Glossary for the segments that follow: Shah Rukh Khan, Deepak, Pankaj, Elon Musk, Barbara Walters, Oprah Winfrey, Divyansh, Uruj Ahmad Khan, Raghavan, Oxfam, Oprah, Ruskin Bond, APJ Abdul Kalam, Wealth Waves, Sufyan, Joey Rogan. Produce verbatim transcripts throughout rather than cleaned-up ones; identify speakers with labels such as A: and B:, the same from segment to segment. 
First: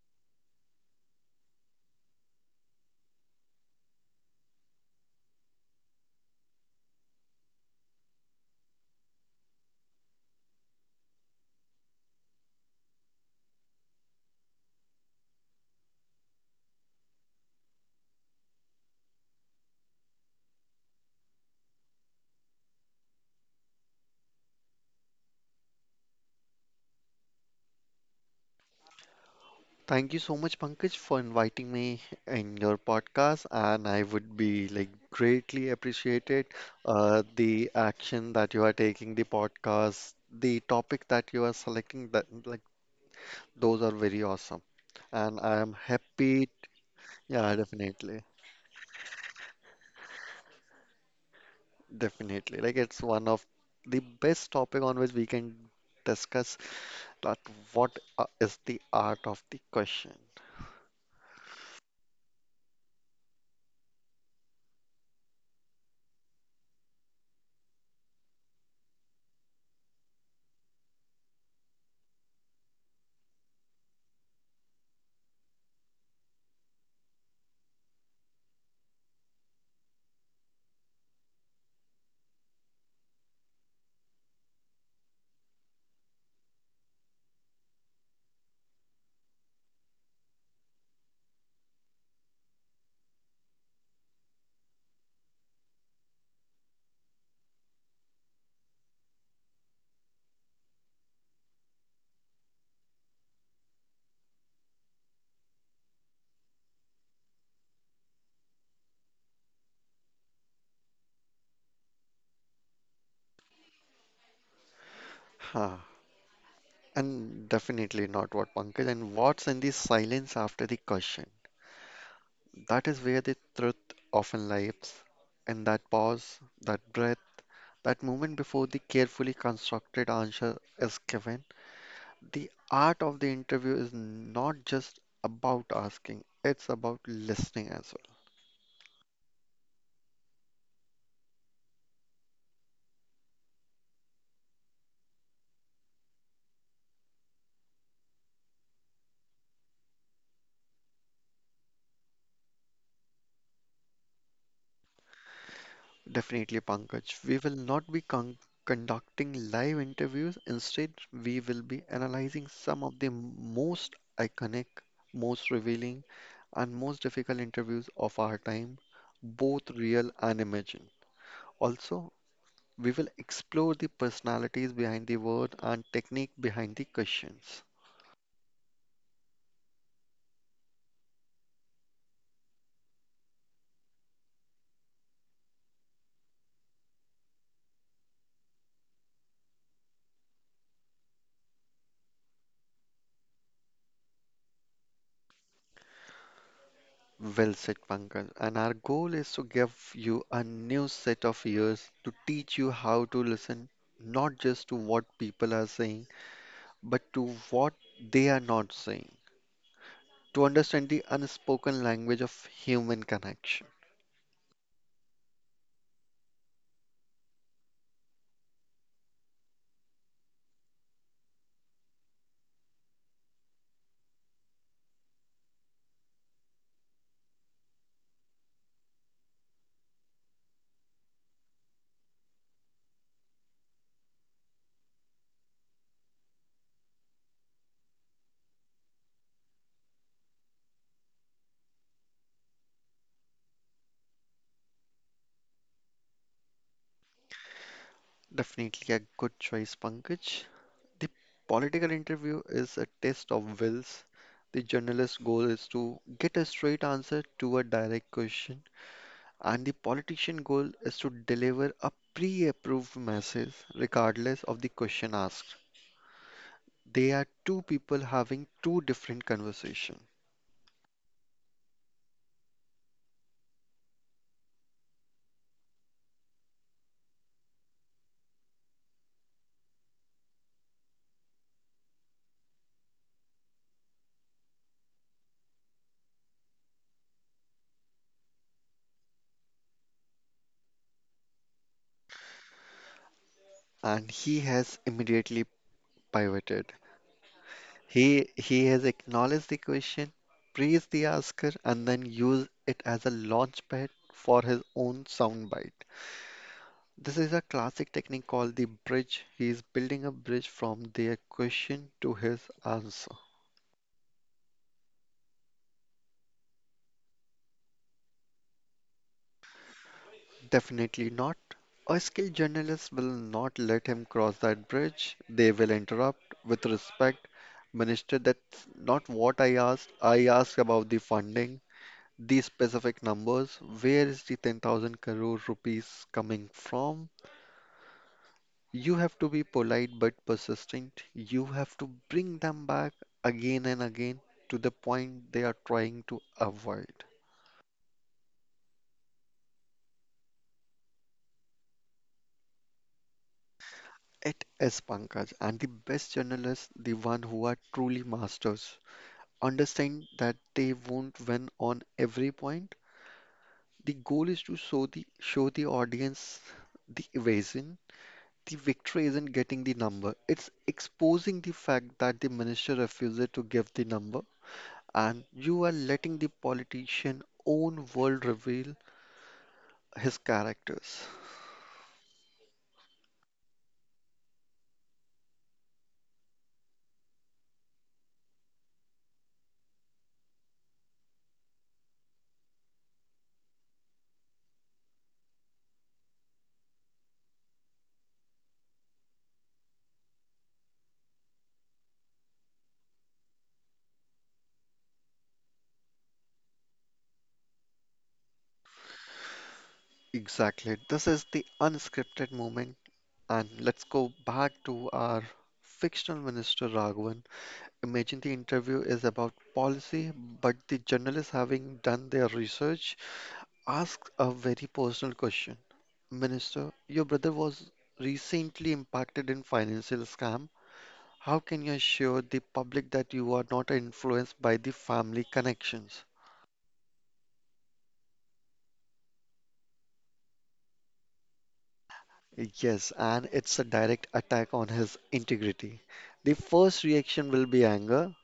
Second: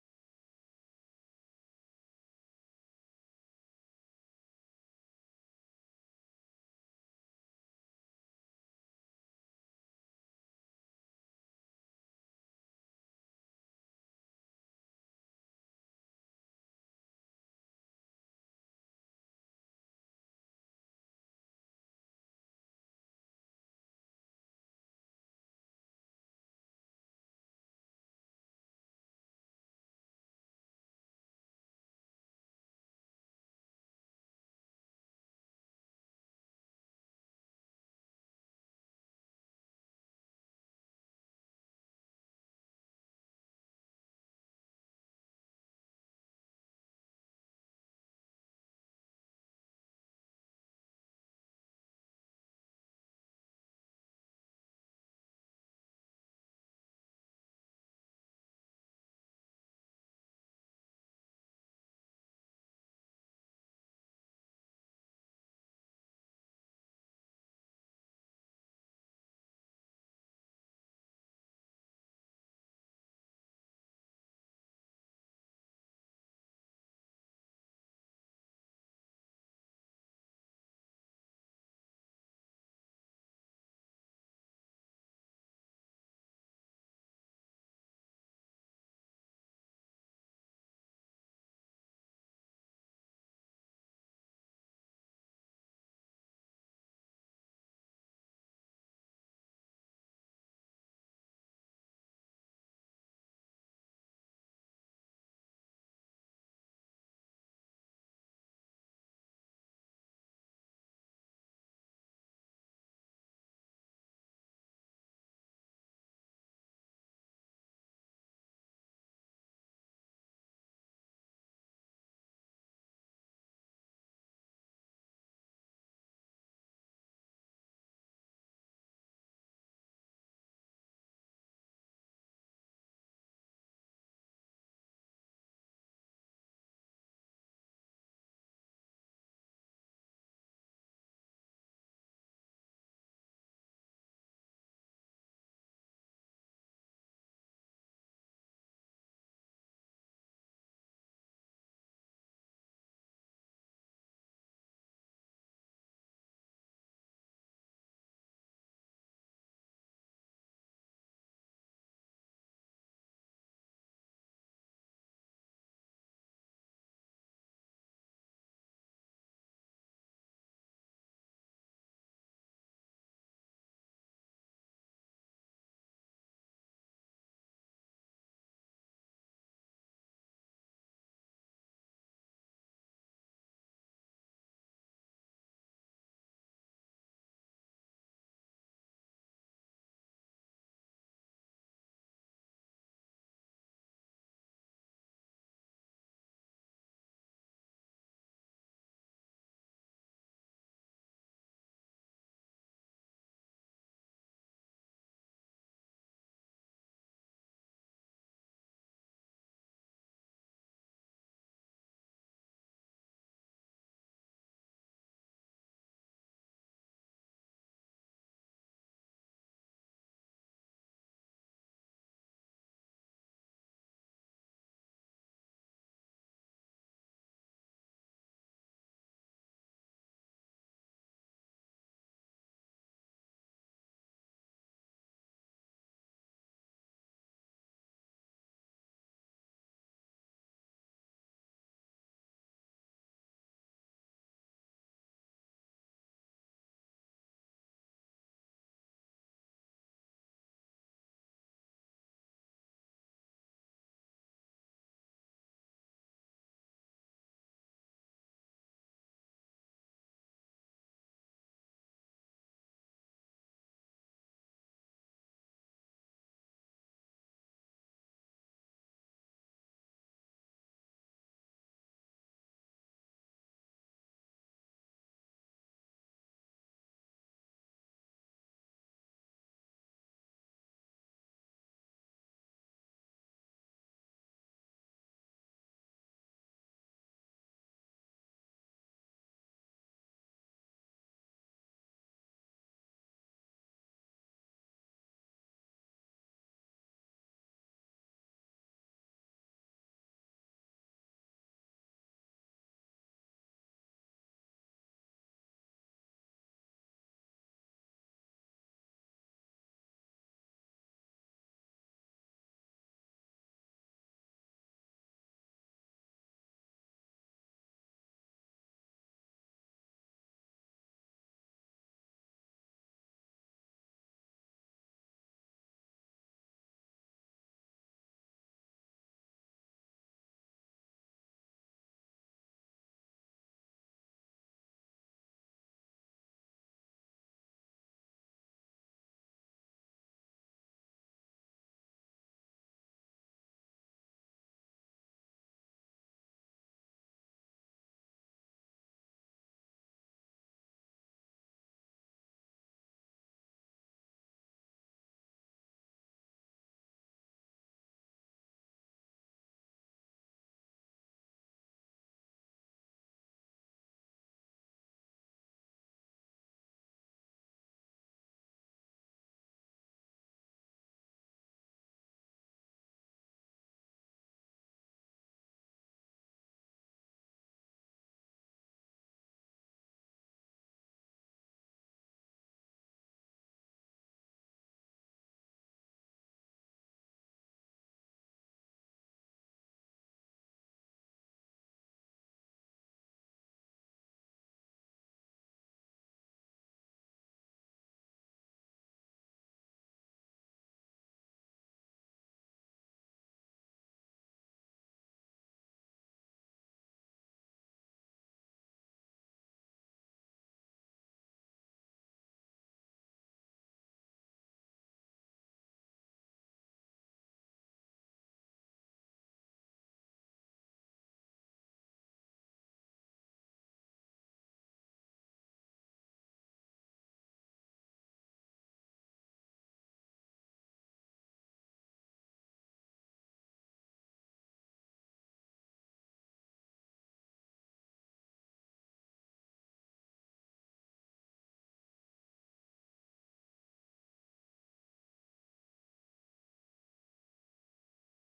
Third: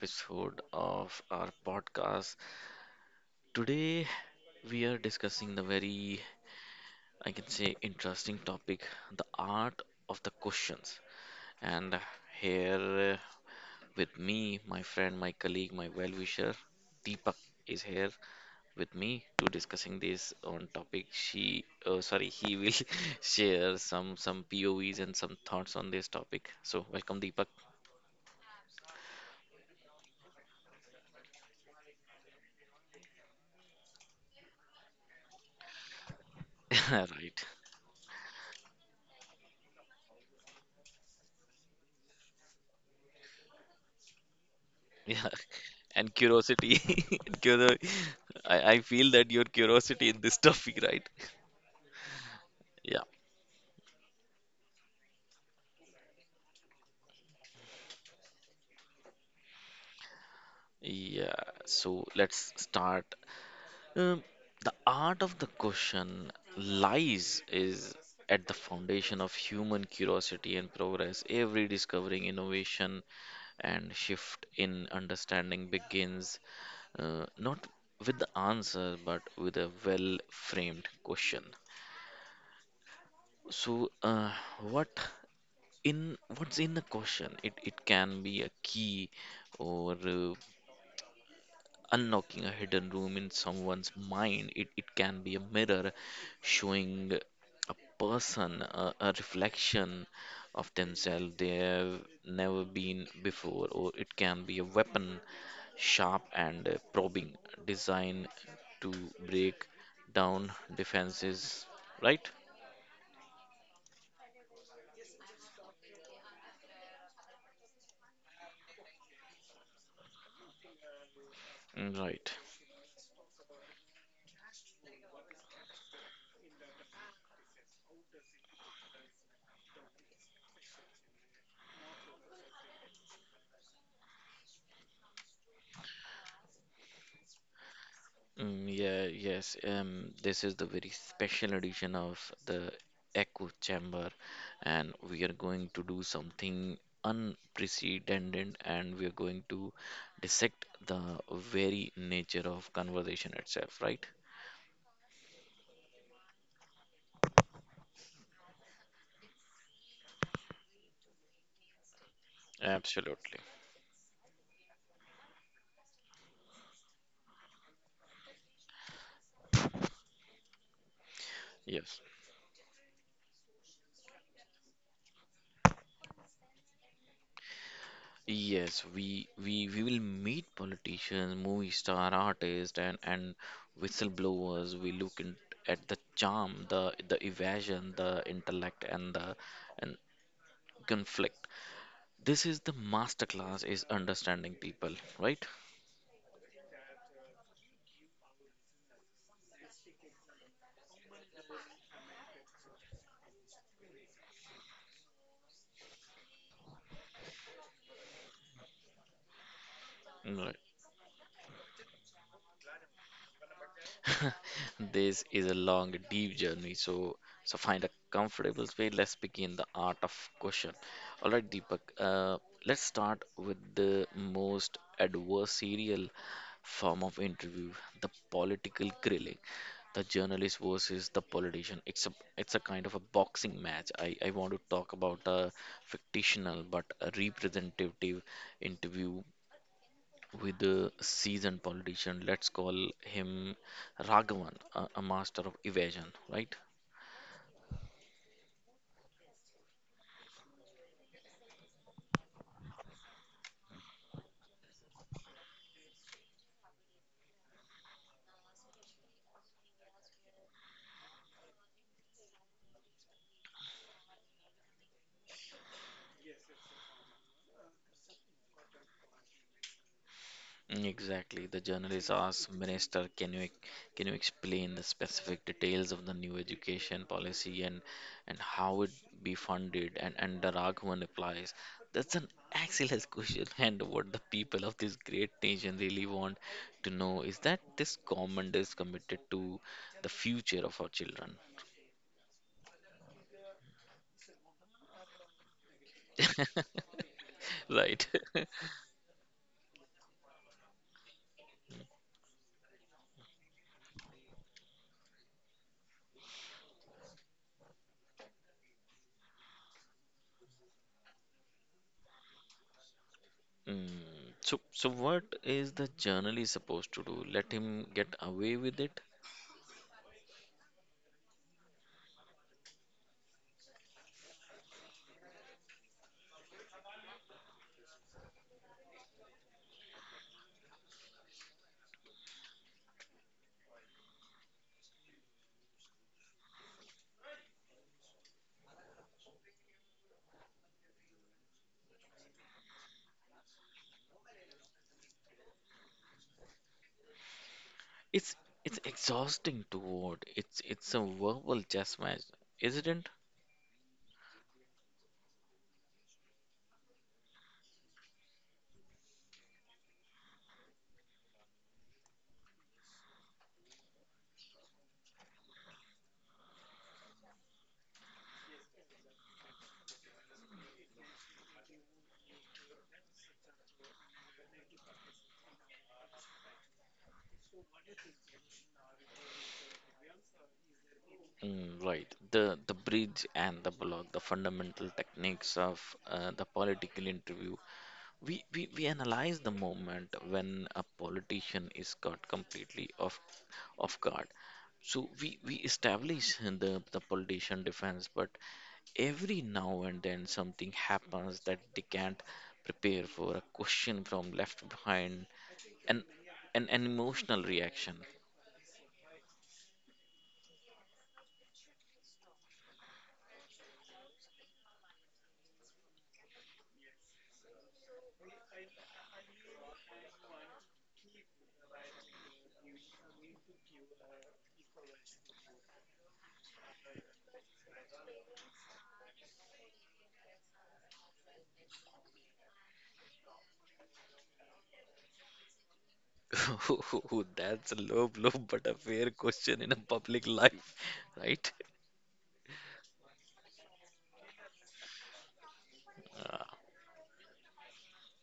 A: episode of our podcast. Today we are discussing the very, I can say, interesting topic, the art of the questions. And here uh, with me, my friend, my colleague, my well-wisher, Deepak is here with me to discussing this on topic. She, oh, sorry, he will share some some P O Vs and some thoughts on this topic. So welcome, Deepak.
B: Thank you so much, Pankaj, for inviting me in your podcast, and I would be like greatly appreciated uh,
A: Right.
B: the action that you are taking, the podcast, the topic that you are selecting. That like those are very awesome,
A: Yeah,
B: and I am
A: and
B: happy.
A: curiosity.
B: Yeah,
A: Curio-
B: definitely,
A: I, I feel that your curiosity in this topic, right?
B: definitely. Like
A: Yeah,
B: it's one of the best topic on which we can discuss that what uh, is the art of the question.
A: yeah. So let's start. Um, the art of the question lies is at the foundation of human curiosity and progress. Every discovering, innovation, and shift in understanding begins uh, not with the answer but with a well framed question. So, uh, what in what's in the question? It it can be a key or uh, unlocking a hidden room in someone's mind. It it can be a mirror showing a person a, a reflection of themselves they have never been before, or it can be a weapon, sharp and uh, probing, designed to break down defenses. Right?
B: And definitely not what Pankaj. And what's in the silence after the question?
A: Mm, right.
B: That is where the truth often lies. And that pause, that breath, that moment before the carefully constructed answer is given. The art of the interview is not just about asking, it's about listening as well.
A: Mm, yeah, yes. Um, this is the very special edition of the Echo Chamber, and we are going to do something unprecedented, and we are going to dissect the very nature of conversation itself, right?
B: Definitely, Pankaj. We will not be con conducting live interviews. Instead, we will be analyzing some of the
A: Absolutely.
B: most iconic, most revealing, and most difficult interviews of our time, both real and imagined.
A: Yes.
B: Also, we will explore the personalities behind the word and technique behind the questions.
A: Yes, we we we will meet politicians, movie star, artists, and and whistleblowers. We look in, at the charm, the the evasion, the intellect, and the and conflict this is the master class is understanding people right.
B: Well said, Pankaj. And our goal is to give you a new set of ears to teach you how to listen, not just to what people are saying but to what they are not saying, to
A: Right.
B: understand the unspoken language of human connection.
A: This is a long deep journey, so so find a comfortable way. Let's begin the art of question. All right, Deepak, uh, let's start with the most adversarial form of interview, the political grilling, the journalist versus the politician. It's a it's a kind of a boxing match. I i want to talk about a fictional but a representative interview with the seasoned politician. Let's call him Raghavan, a, a master of evasion, right?
B: Definitely a good choice, Pankaj. The political interview is a test of wills. The journalist's goal is to get a straight answer to a direct question, and the politician goal is to deliver a pre-approved message regardless of the question asked. They are two people having two different conversations,
A: Mm, exactly. The journalist asked Minister, "Can you ex- can you explain the specific details of the new education policy and and how it be funded?" And and the Raghavan replies, "That's an excellent question. And what the people of this great nation really want to know is that this government is committed to the future of our children,
B: and he has immediately pivoted.
A: right?"
B: He he has acknowledged the question, praised the asker, and then used it as a launchpad for his own soundbite. This is a classic technique called the bridge. He is building a bridge from their question to his answer.
A: Mm. So, so what is the journalist supposed to do? Let him get away with it?
B: Definitely not. A skilled journalist will not let him cross that bridge. They will interrupt with respect. Minister, that's not what I asked. I asked about the funding. These specific numbers, where is the ten thousand crore rupees coming from? You have to be polite but persistent. You have to bring them back again and again to the point they are trying to avoid.
A: It's it's exhausting to watch. It's it's a verbal chess match, isn't it?
B: It is Pankaj, and the best journalists, the one who are truly masters, understand that they won't win on every point. The goal is to show the show the audience the evasion. The victory isn't getting the number, it's exposing the fact that the minister refuses to give the number, and you are letting the politician own world reveal his characters.
A: Mm, right. The the bridge and the block, the fundamental techniques of uh, the political interview. We, we we analyze the moment when a politician is caught completely off off guard. So we we establish the the politician defense, but every now and then something happens that they can't prepare for, a question from left behind, and an an emotional reaction.
B: Exactly. This is the unscripted moment, and let's go back to our fictional minister Raghavan. Imagine the interview is about policy, but the journalists, having done their research, ask a very personal question. Minister, your brother was recently impacted in financial scam. How can you assure the public that you are not influenced by the family connections?
A: Ooh, that's a low blow, but a fair question in a public life, right?
B: Yes, and it's a direct attack on his integrity. The
A: Uh,
B: first reaction will be anger,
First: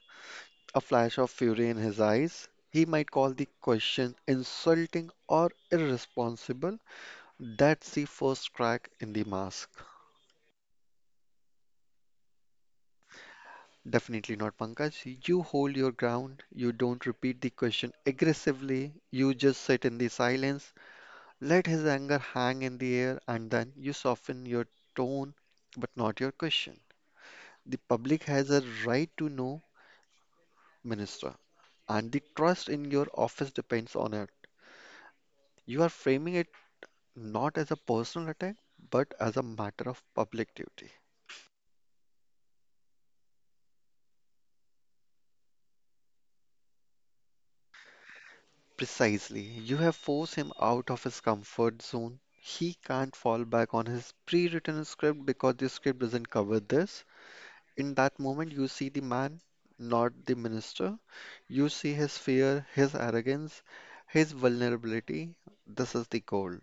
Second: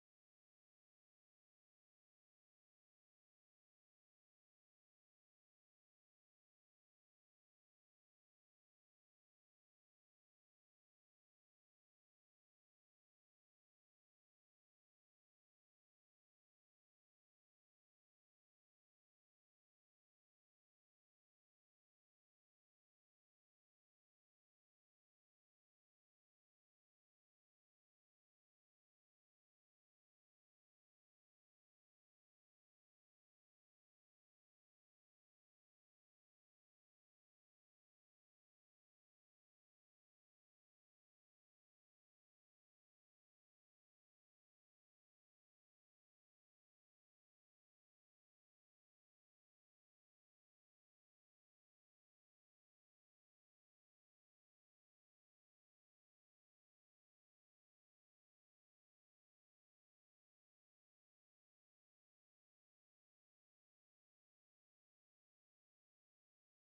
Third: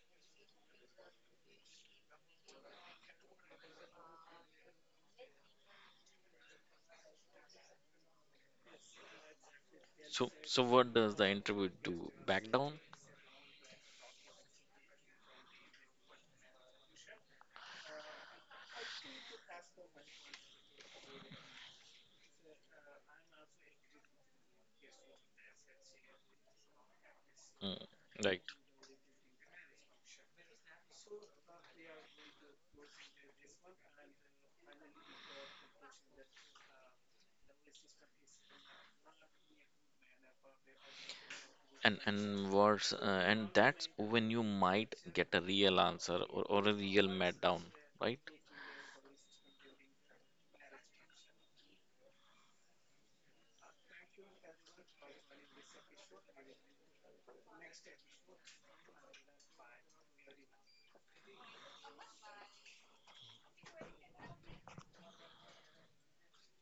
B: a flash of fury in his eyes. He might call the question insulting or irresponsible. That's the first crack in the mask.
A: so, so what does the interview do? Back down?
B: Definitely not, Pankaj. You hold your ground. You don't repeat the question aggressively. You just sit in the silence, let his anger hang in the air, and then you soften your tone, but not your question. The
A: Mm,
B: public
A: right.
B: has a right to know, Minister, and the trust in your office depends on it. You are framing it not as a personal attack, but as a matter of public duty.
A: And and worse, uh, and that's when you might get a real answer or, or a real meltdown, right?
B: Precisely. You have forced him out of his comfort zone. He can't fall back on his pre-written script because the script doesn't cover this. In that moment, you see the man, not the minister. You see his fear, his arrogance, his vulnerability. This is the goal.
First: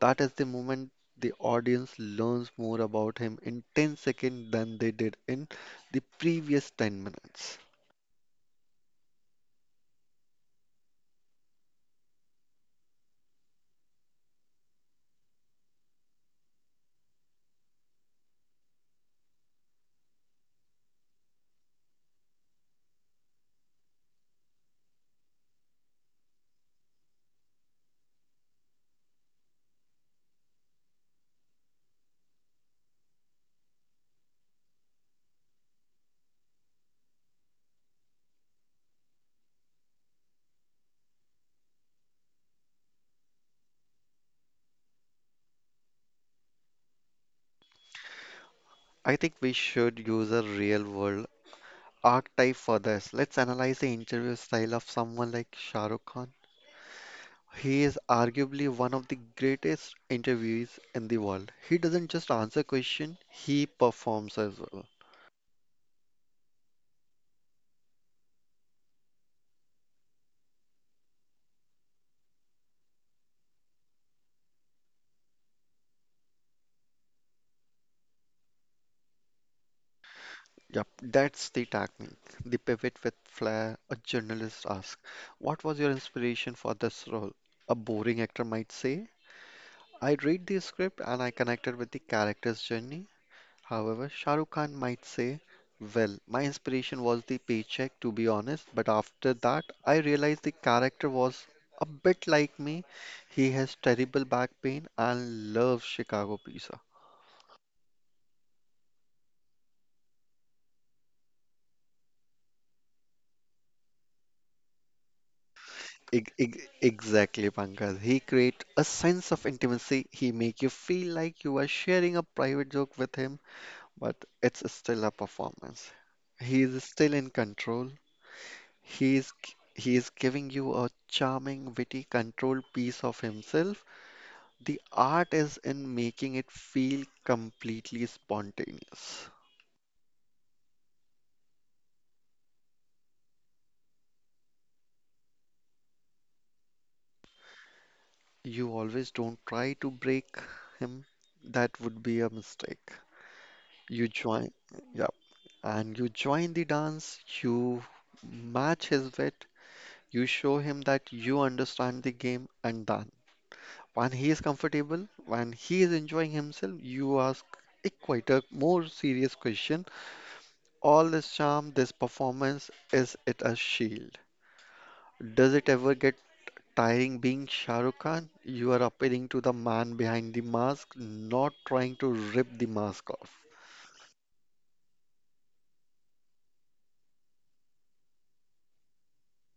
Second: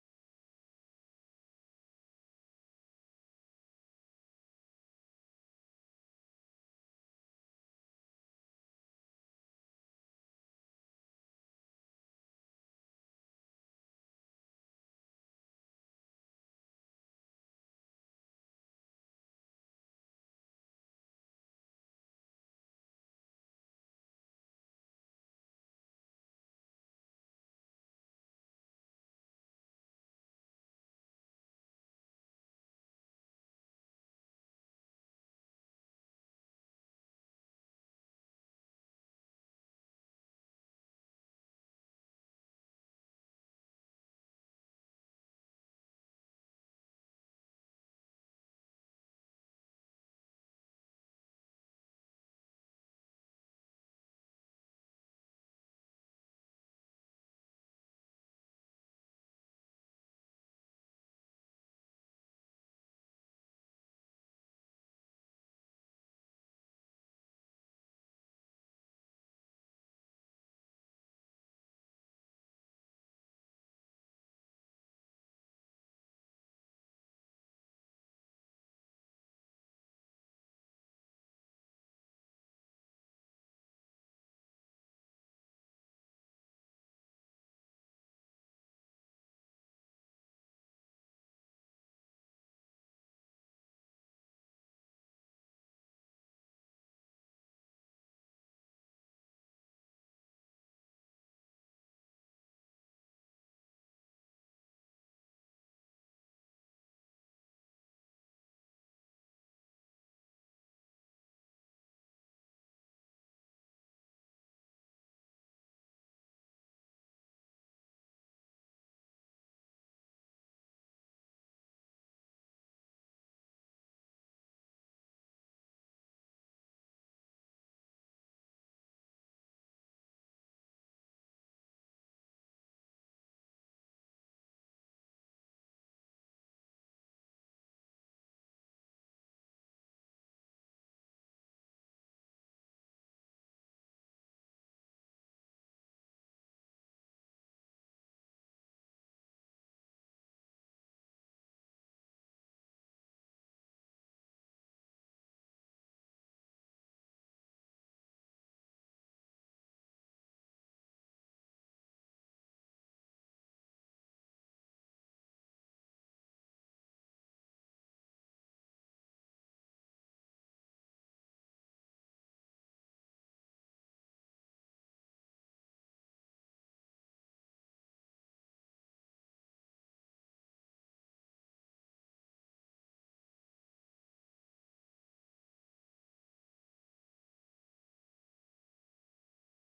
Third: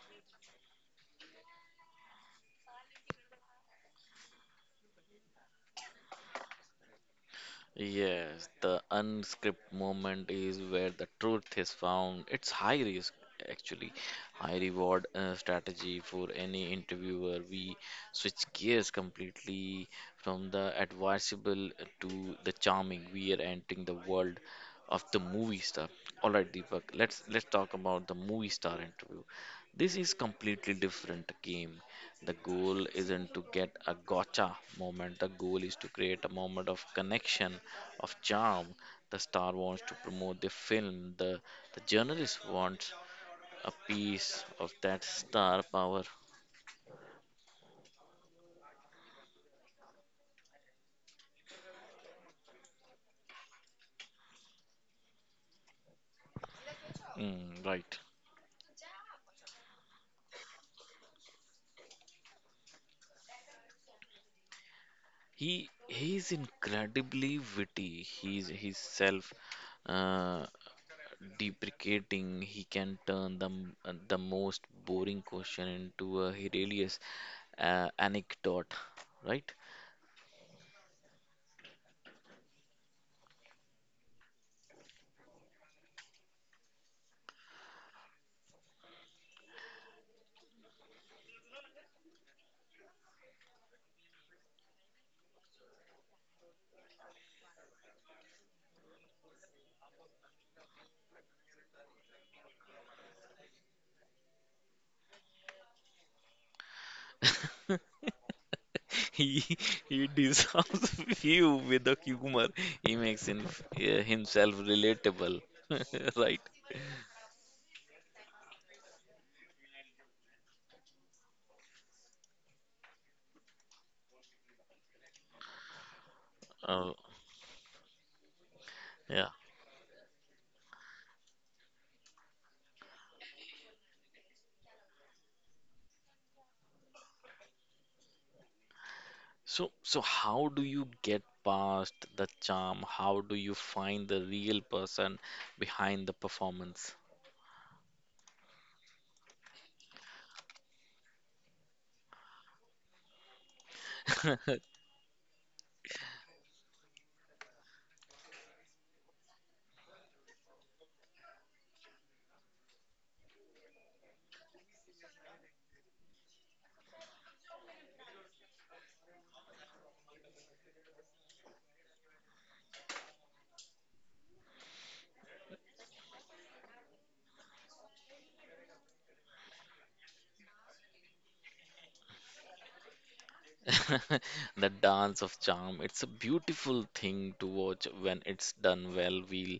B: That is the moment the audience learns more about him in ten seconds than they did in the previous ten minutes.
A: Yes, the unscripted moment is where the truth is found. It's high risk, actually, high reward uh, strategy for any interviewer. We switch gears completely from the advisable to the charming. We are entering the world of the movie star. All right, Deepak, let's let's talk about the movie star interview. This is completely different game. The goal isn't to get a gotcha moment. The goal is to create a moment of connection of charm. The star wants to promote the film. The, the journalist wants a piece of that star power.
B: I think we should use a real world archetype for this. Let's analyze the interview style of someone like Shah Rukh Khan.
A: Mm,
B: He
A: right.
B: is arguably one of the greatest interviewees in the world. He doesn't just answer question, he performs as well.
A: He he's incredibly witty. He's he's self uh, deprecating. He can turn the m- uh, the most boring question into a hilarious uh, anecdote, right?
B: Yep, that's the technique. The pivot with flair. A journalist asks, "What was your inspiration for this role?" A boring actor might say, "I read the script and I connected with the character's journey." However, Shah Rukh Khan might say, well, my inspiration was the paycheck, to be honest, but after that, I realized the character was a bit like me. He has terrible back pain and loves Chicago pizza.
A: He he disarms you with the humor. He makes him, uh, himself relatable,
B: Ex-
A: right?
B: ex- Exactly, Pankaj. He create a sense of intimacy. He make you feel like you are sharing a private joke with him, but it's still a performance. He is
A: Oh,
B: still in control. He
A: yeah.
B: is g- he is giving you a charming, witty, controlled piece of himself. The art is in making it feel completely spontaneous.
A: So so how do you get past the charm? How do you find the real person behind the performance?
B: You always don't try to break him. That would be a mistake. You join, yeah, and you join the dance, you match his wit, you show him that you understand the game and done. When he is comfortable, when he is enjoying himself, you ask a quieter, more serious question. All this charm, this performance, is it a shield? Does it ever get tiring being Shah Rukh Khan? You are appealing to the man behind the mask, not trying to rip the mask off.
A: The dance of charm. It's a beautiful thing to watch when it's done well. We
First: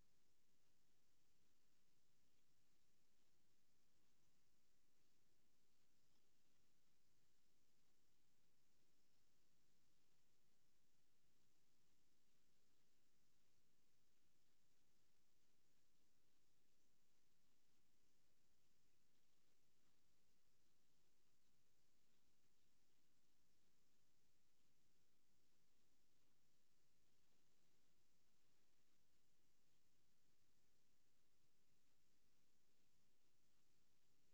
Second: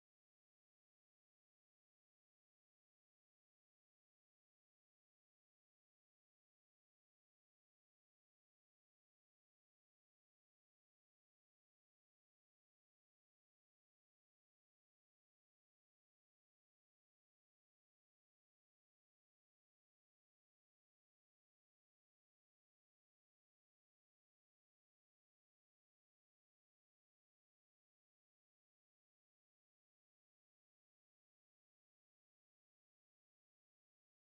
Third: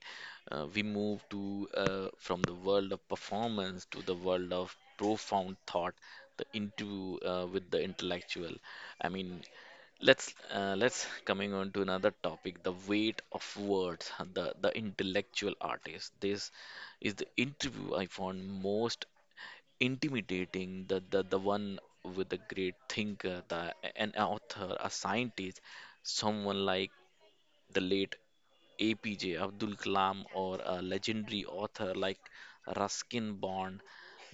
A: uh, We move to uh, from the world of performance to the world of profound thought, the into uh, with the intellectual. I mean, let's uh, let's coming on to another topic, the weight of words, the the intellectual artist. This is the interview I found most intimidating, the, the the one with a great thinker, the an author, a scientist, someone like the late APJ Abdul Kalam or a legendary author like Ruskin Bond.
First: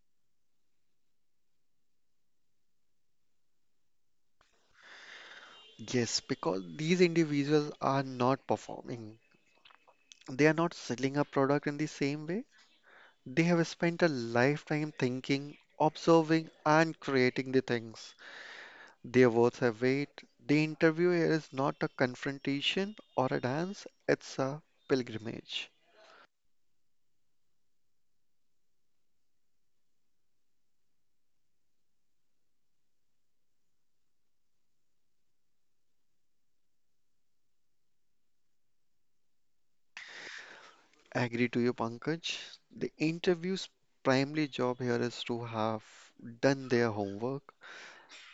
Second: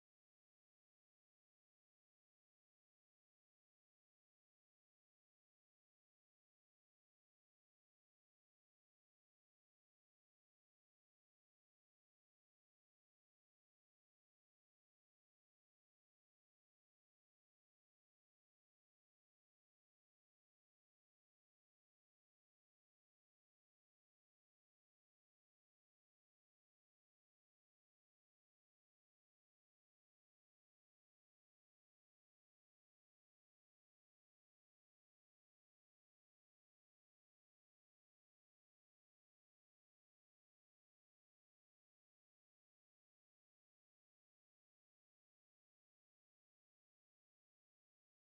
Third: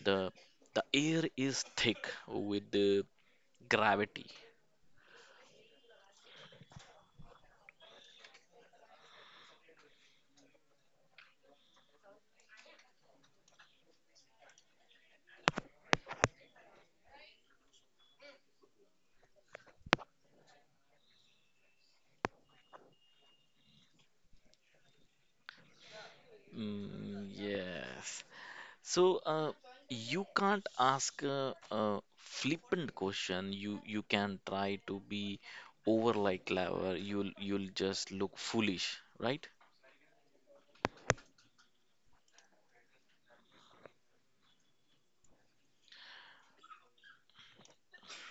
A: the the air is thick with the gravity.
B: Yes, because these individuals are not performing. They are not selling a product in the same way. They have spent a lifetime thinking, observing, and creating the things. Their words have weight. The interview is not a confrontation or a dance, it's a pilgrimage.
A: Mm, yes. So, uh, you can't ask a, a flippant question. You you can try to be over like clever. You'll you'll just look foolish, right?
B: I agree to you, Pankaj. The interview's primary job here is to have done their homework,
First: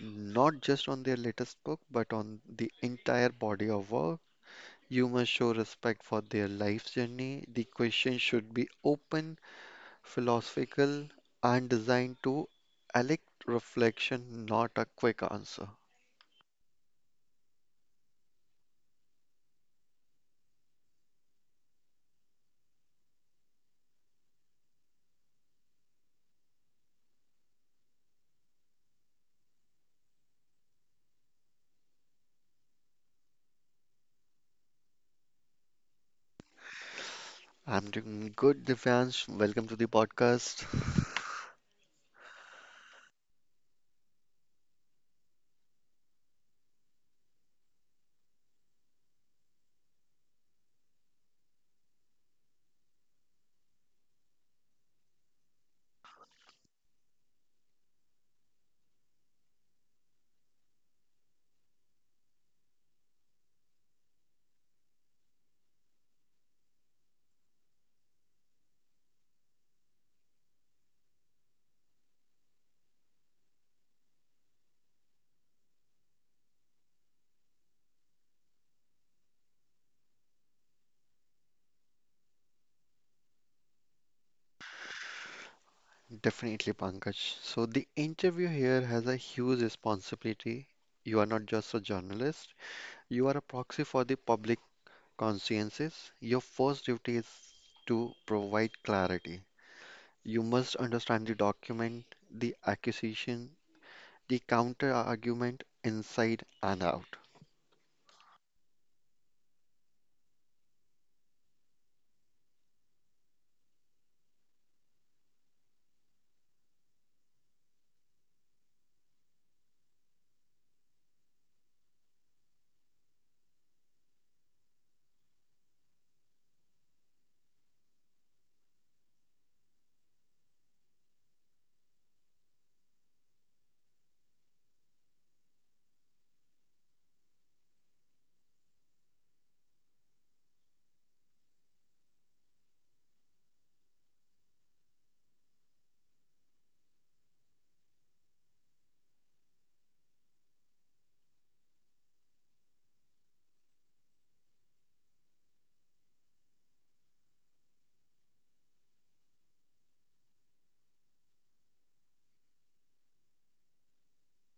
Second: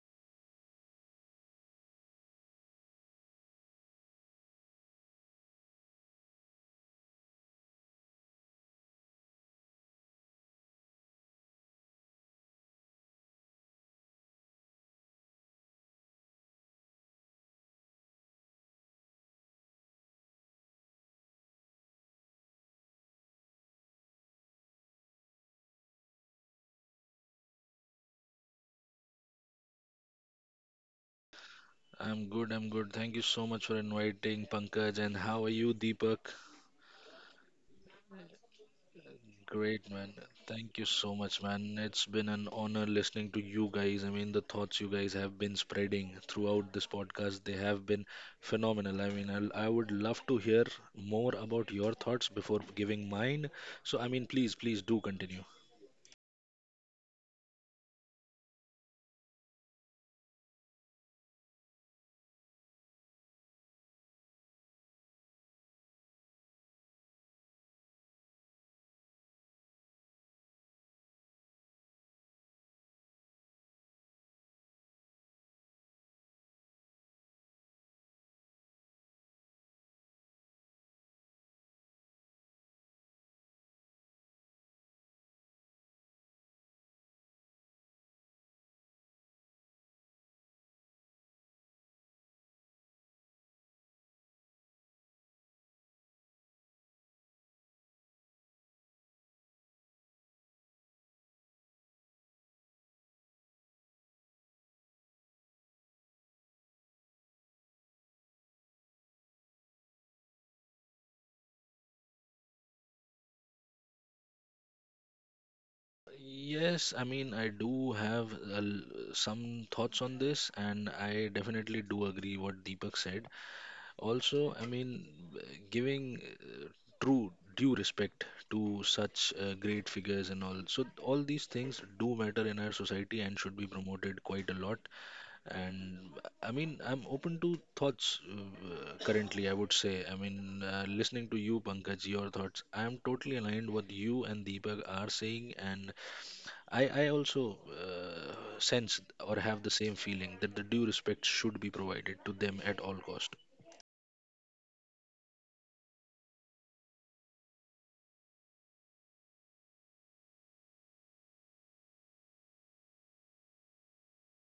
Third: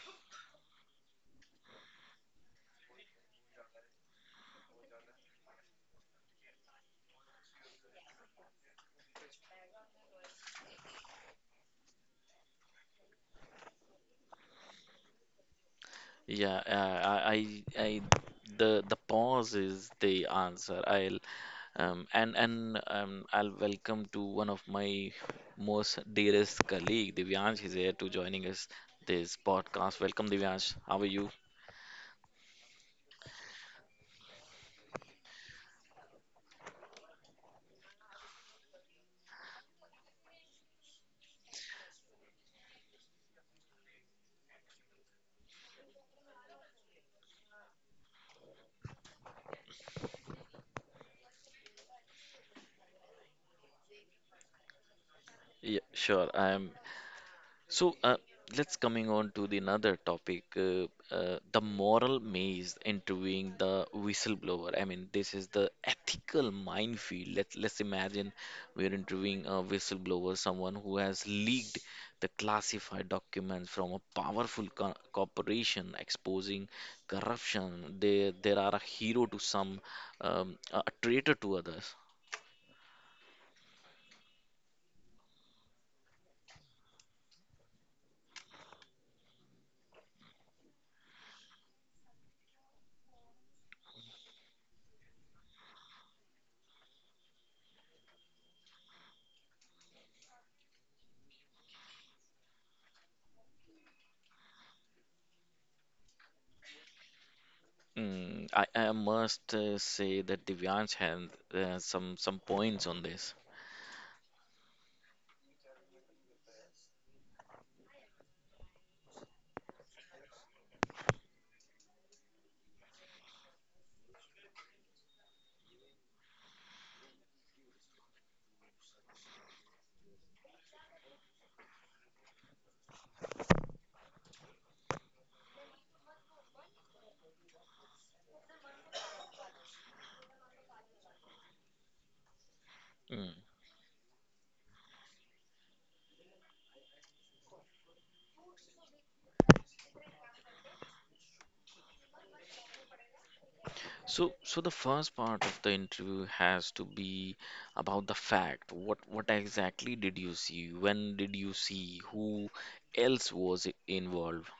B: not just on their latest book, but on the entire body of work. You must show respect for their life's journey. The question should be open, philosophical, and designed to elect reflection, not a quick answer.
A: Yeah, uh, I, I I the the pause is the answer. I'll um, and and um, I'll welcome to one of my most dearest colleague, Divyansh, is here to joining us this podcast. Welcome, Divyansh. How are you?
C: I'm good, I'm good. Thank you so much for inviting Pankaj. And how are you, Deepak?
B: I'm doing good, Divyansh. Welcome to the
C: Great, man.
B: podcast.
C: Thank you so much, man. It's been an honor listening to you guys. I mean, the thoughts you guys have been spreading throughout this podcast, they have been phenomenal. I mean, I'll, I would love to hear more about your thoughts before giving mine. So, I mean, please, please do continue.
A: Yeah, sure. I'm so uh, let's coming on to the another topic, uh, uh, the moral maze interviewing the whistleblower. I mean, this is the ethical minefield. Let's let's imagine we're interviewing a whistleblower, someone who has leaked the classified documents from a powerful co corporation, exposing corruption. They there are a hero to some, um, a a traitor to others.
B: Definitely, Pankaj. So, the interview here has a huge responsibility. You are not just a journalist, you are a proxy for the public consciences. Your first duty is to provide clarity. You must understand the document, the accusation, the counter argument inside and out.
A: Mm, I, I must uh, say that Divyansh had uh, some some points on this.
C: Yes, I mean, I do have uh, l- some thoughts on this, and I definitely do agree what Deepak said. Also, I mean, giving true due respect to such uh, great figures and all. So all these things do matter in our society and should be promoted quite a lot. And I mean, I'm open to thoughts uh, currently, I would say. I mean, uh, listening to you, Pankaj, your thoughts, I am
A: Mm.
C: totally aligned what you and Deepak are saying, and I, I also uh, sense or have the same feeling that the due respect should be provided to them at all cost.
A: So, so the first part of the interview has to be about the fact. What what exactly did you see? When did you see? Who else was i- involved?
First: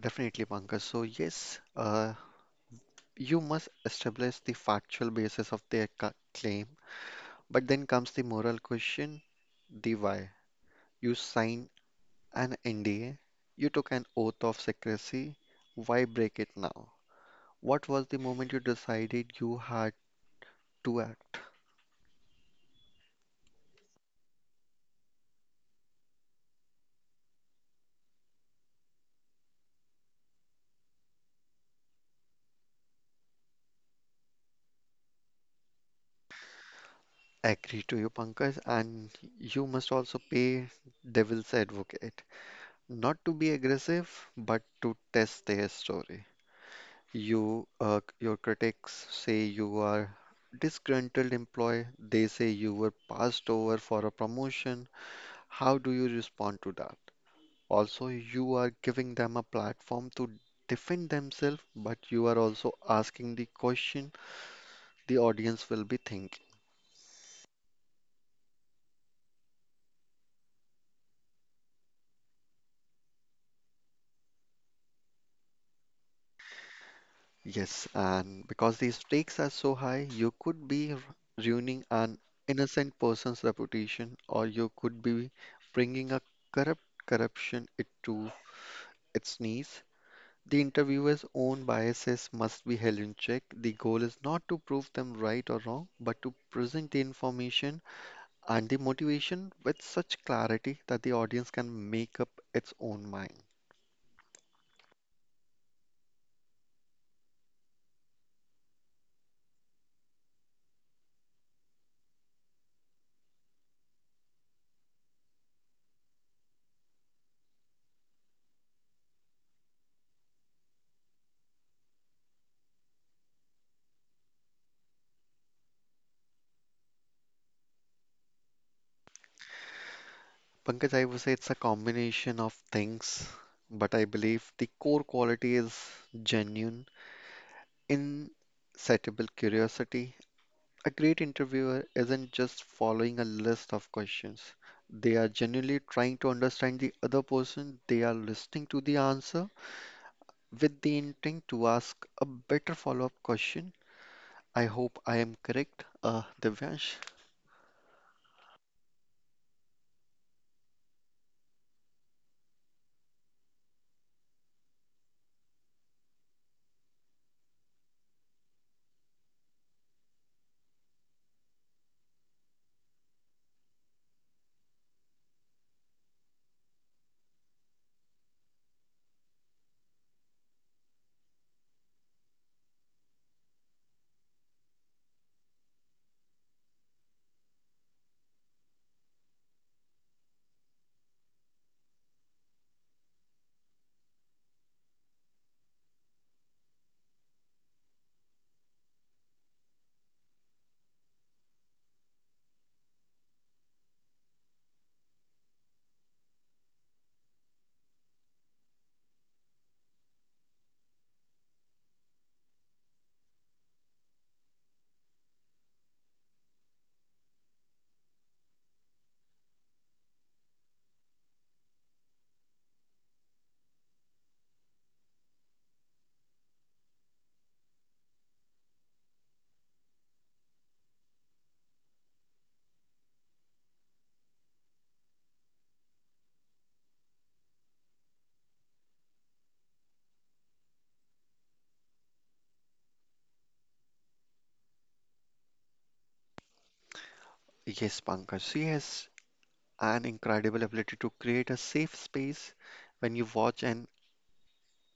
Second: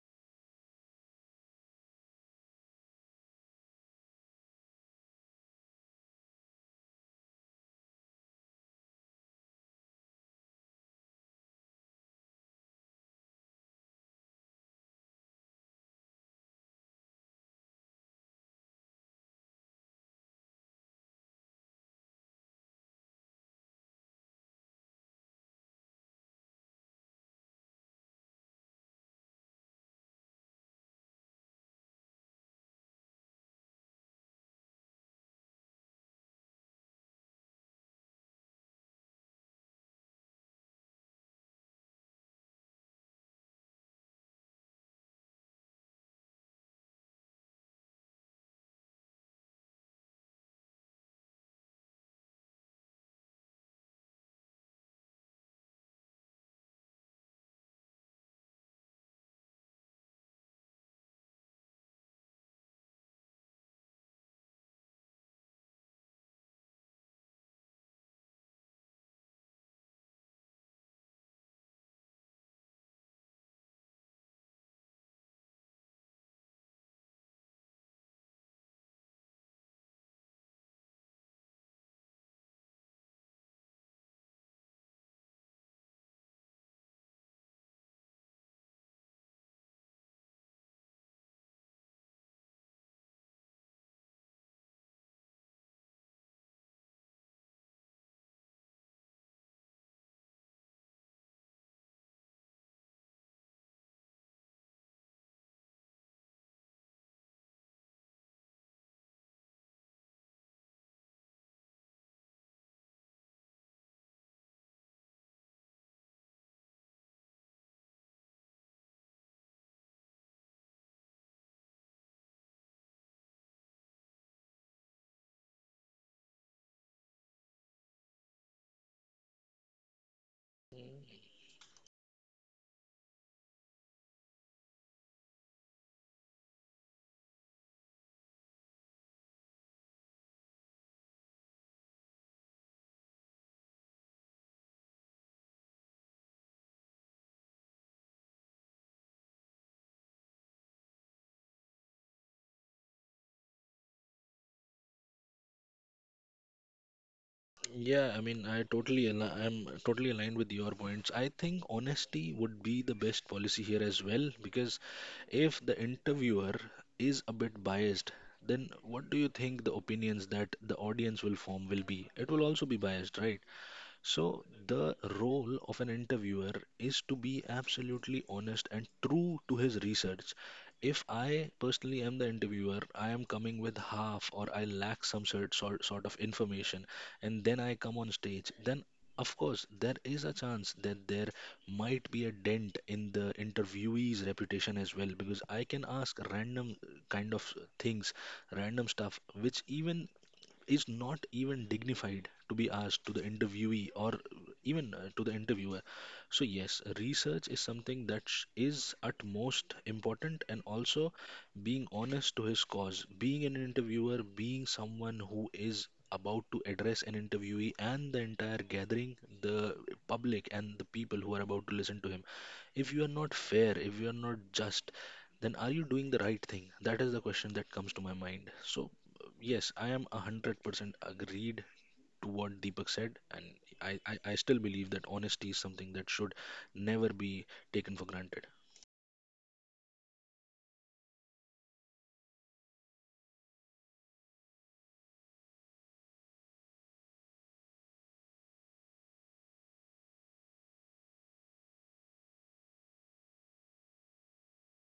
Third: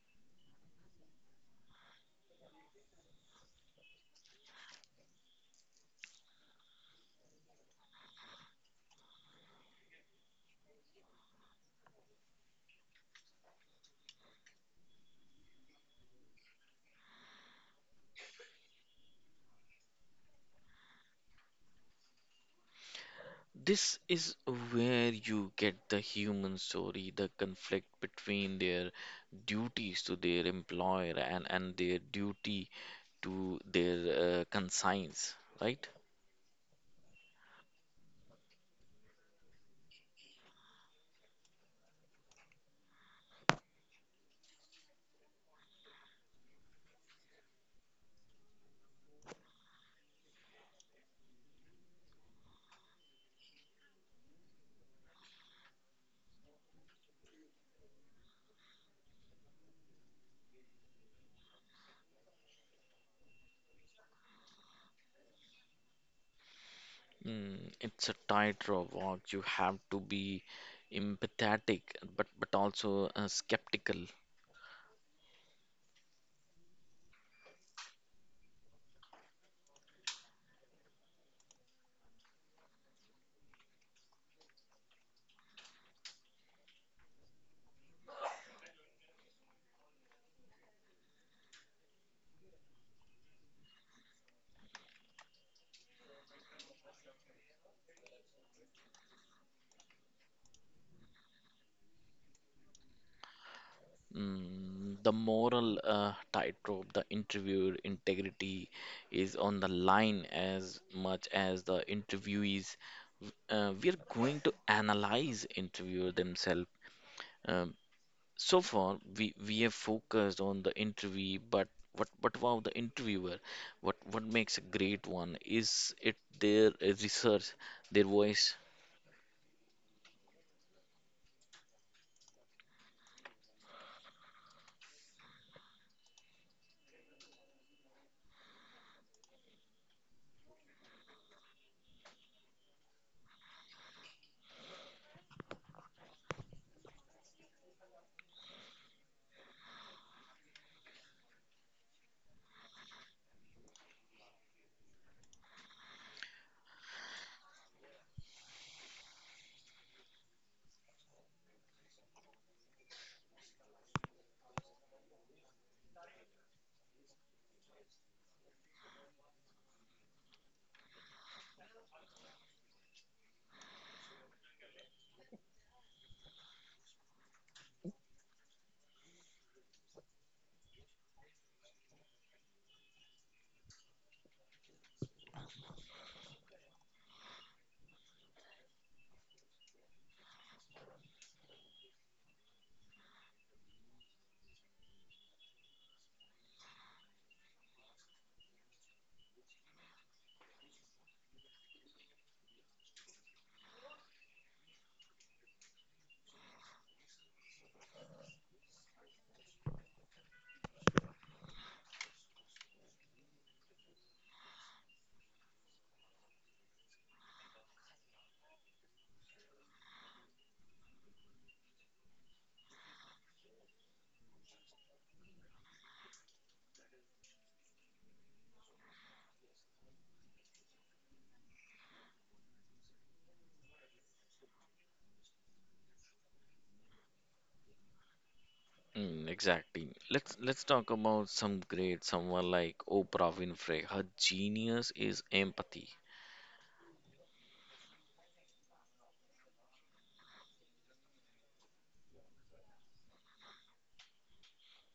B: Definitely, Pankaj. So, yes, uh, you must establish the factual basis of their ca- claim. But then comes the moral question, the why. You signed an N D A, you took an oath of secrecy, why break it now? What was the moment you decided you had to act?
A: This is where you get the human story, the conflict between their duties to their employer and and their duty to their uh, conscience, right?
B: I agree to you, Pankaj, and you must also pay devil's advocate. Not to be aggressive, but to test their story. You, uh, your critics say you are disgruntled employee. They say you were passed over for a promotion. How do you respond to that? Also, you are giving them a platform to defend themselves, but you are also asking the question the audience will be thinking.
A: Mm, it's a tightrope walk. You have to be empathetic, but but also uh, skeptical.
B: Yes, and because the stakes are so high, you could be r- ruining an innocent person's reputation, or you could be bringing a corrupt corruption it to its knees. The interviewer's own biases must be held in check. The goal is not to prove them right or wrong, but to present the information and the motivation with such clarity that the audience can make up its own mind.
A: Mm, the moral uh, tightrope, the interviewer integrity is on the line as much as the interviewees. Uh, we are going to analyze interviewer themselves. um, So far, we we have focused on the interview, but what what about the interviewer? What what makes a great one? Is it their uh, research, their voice?
B: Pankaj, I would say it's a combination of things, but I believe the core quality is genuine, insatiable curiosity. A great interviewer isn't just following a list of questions. They are genuinely trying to understand the other person. They are listening to the answer with the intent to ask a better follow-up question. I hope I am correct, uh, Divyansh.
C: Yeah, I mean, I totally al- I'm totally aligned with your points. I think honesty would be the best policy here as well because if the interviewer is a bit biased, then what do you think the opinions that the audience will form will be? It will also be biased, right? So, the role of an interviewer is to be absolutely honest and true to his research. If I personally am the interviewer, I am coming with half or I lack some sort, sort, sort of information, and then I come on stage, then of course, there is a chance that there might be a dent in the interviewee's reputation as well because I can ask random kind of things, random stuff, which even is not even dignified to be asked to the interviewee or even uh, to the interviewer. So, yes, research is something that sh- is at most important, and also being honest to his cause, being an interviewer, being someone who is about to address an interviewee and the entire gathering, the public, and the people who are about to listen to him. If you are not fair, if you are not just, then are you doing the right thing? That is the question that comes to my mind. So, yes, I am one hundred percent agreed to what Deepak said, and I, I, I still believe that honesty is something that should never be taken for granted.
A: Mm, exactly. Let's let's talk about some great someone like Oprah Winfrey. Her genius is empathy.
B: Yes, Pankaj, she has an incredible ability to create a safe space. When you watch an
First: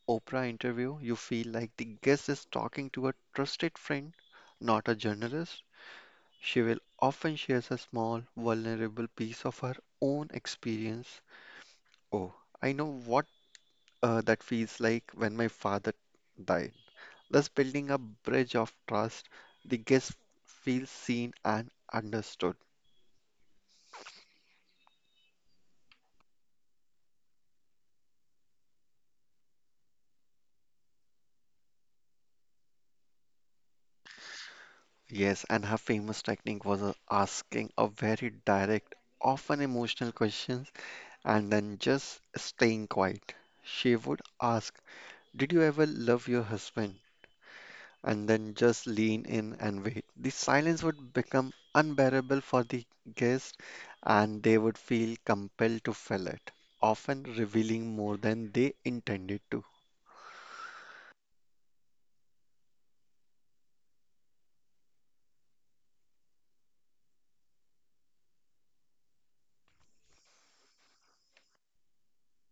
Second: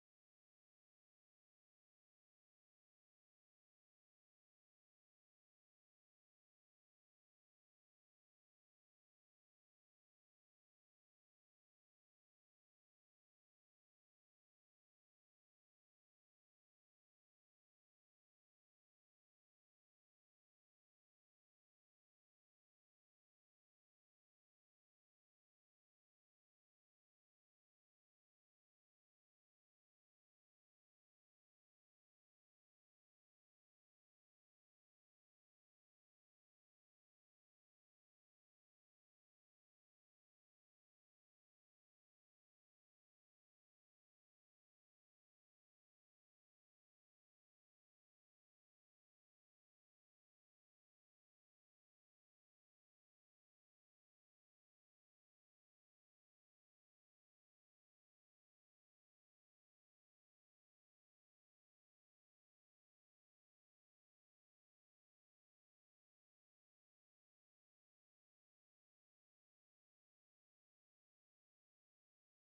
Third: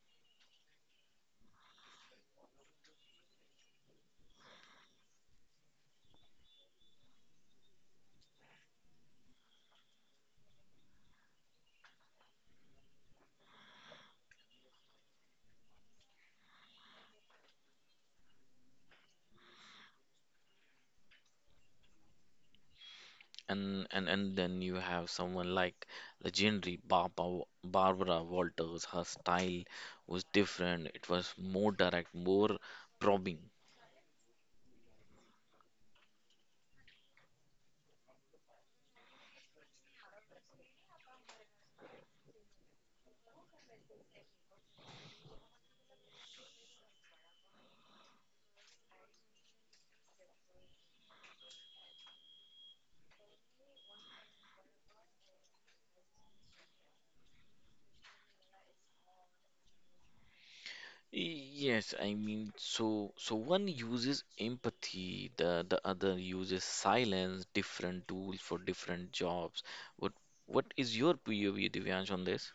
B: Oprah interview, you feel like the guest is talking to a trusted friend, not a journalist. She will often shares a small, vulnerable piece of her own experience. Oh, I know what uh, that feels like when my father died. Thus, building a bridge of trust, the guest feels seen and understood.
A: And, and and then you have someone like legendary Barbara, Barbara Walters. Her style was different. It was more direct, more probing.
B: Yes, and her famous technique was uh, asking a very direct, often emotional questions and then just staying quiet. She would ask, "Did you ever love your husband?" and then just lean in and wait. The silence would become unbearable for the guest and they would feel compelled to fill it, often revealing more than they intended to.
A: Yes, I mean, so so one uses empathy, the the other uses silence, different tools for different jobs. What what is your P O V, Divyansh, on this?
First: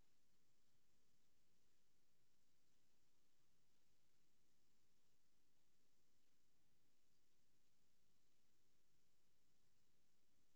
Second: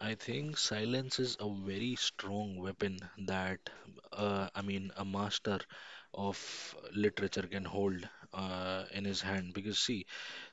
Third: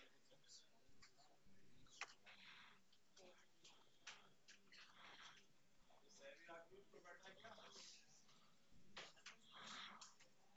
C: I think silence is a very strong weapon that, uh, I mean, a master of literature can hold uh, in his hand. Because, see,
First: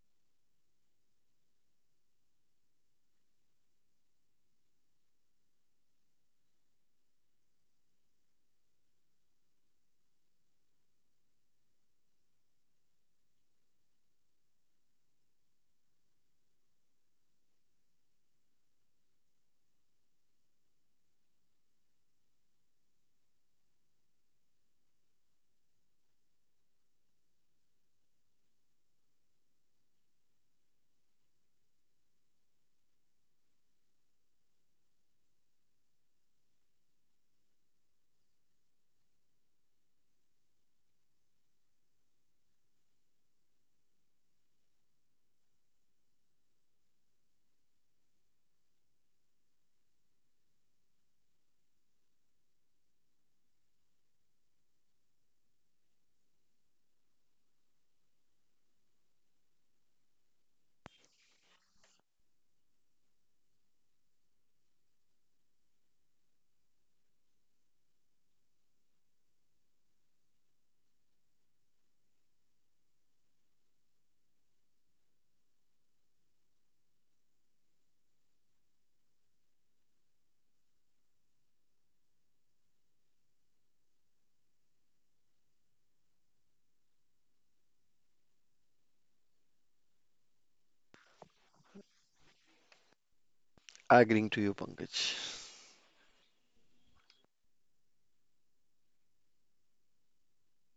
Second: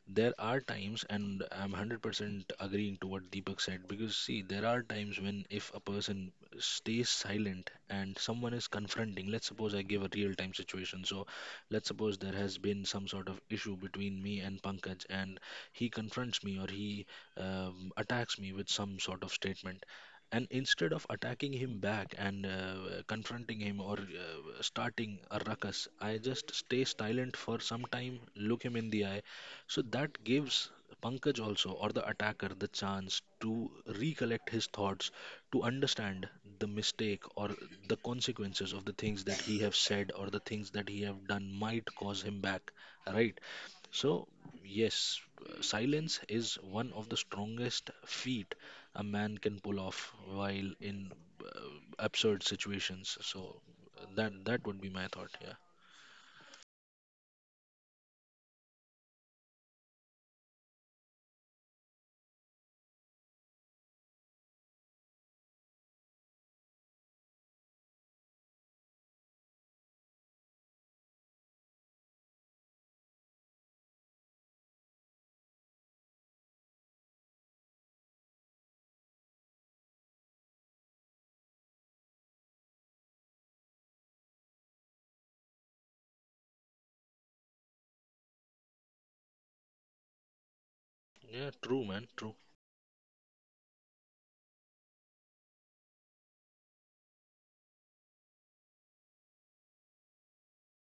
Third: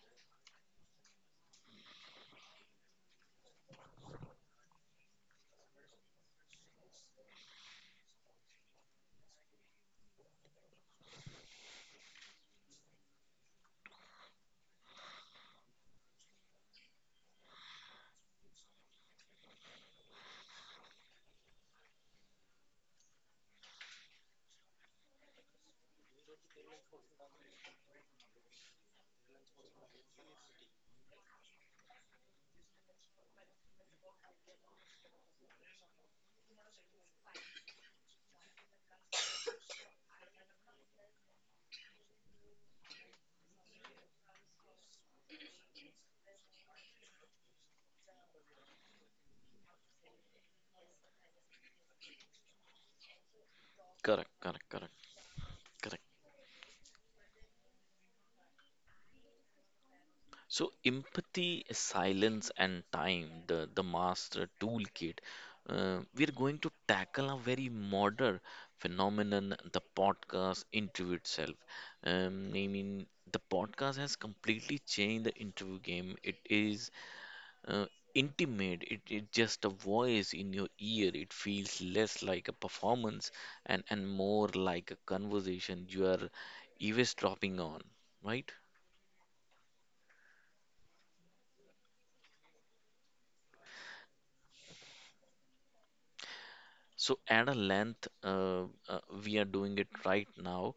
C: there are times, and I'm one hundred percent agreeing to what Deepak said because see there are times when if a person stays silent and someone is confronting, let's suppose I give a real time situation. So let's suppose there has been some sort of issue between me and Pankaj, and he confronts me, or he um, attacks me with some sort of statement, and instead of attacking him back and uh, confronting him or uh, starting a ruckus, I just stay silent for some time, look him in the eye. So that gives Pankaj also, or the attacker, the chance to recollect his thoughts, to understand the mistake or the consequences of the things that he have said or the things that he have done might cause him back, right? So yes, uh, silence is one of the strongest feat a man can pull off while in uh, absurd situations. So that
A: Correct,
C: that
A: correct,
C: would be
A: correct,
C: my thought. Yeah,
A: correct. So empathy, silence, and time, the the master toolkit. Uh, we're going to tackle a very modern phenomenon, the podcast interview itself. Um, I mean, the podcast has completely changed the interview game. It is uh, intimate. It, it's just a voice in your ear. It feels less like a performance and, and more like a conversation you are eavesdropping on, right?
C: yeah, true, man, true.
B: Agreeing to you, Pankaj.
A: So at a length, uh, uh, we are doing it right now.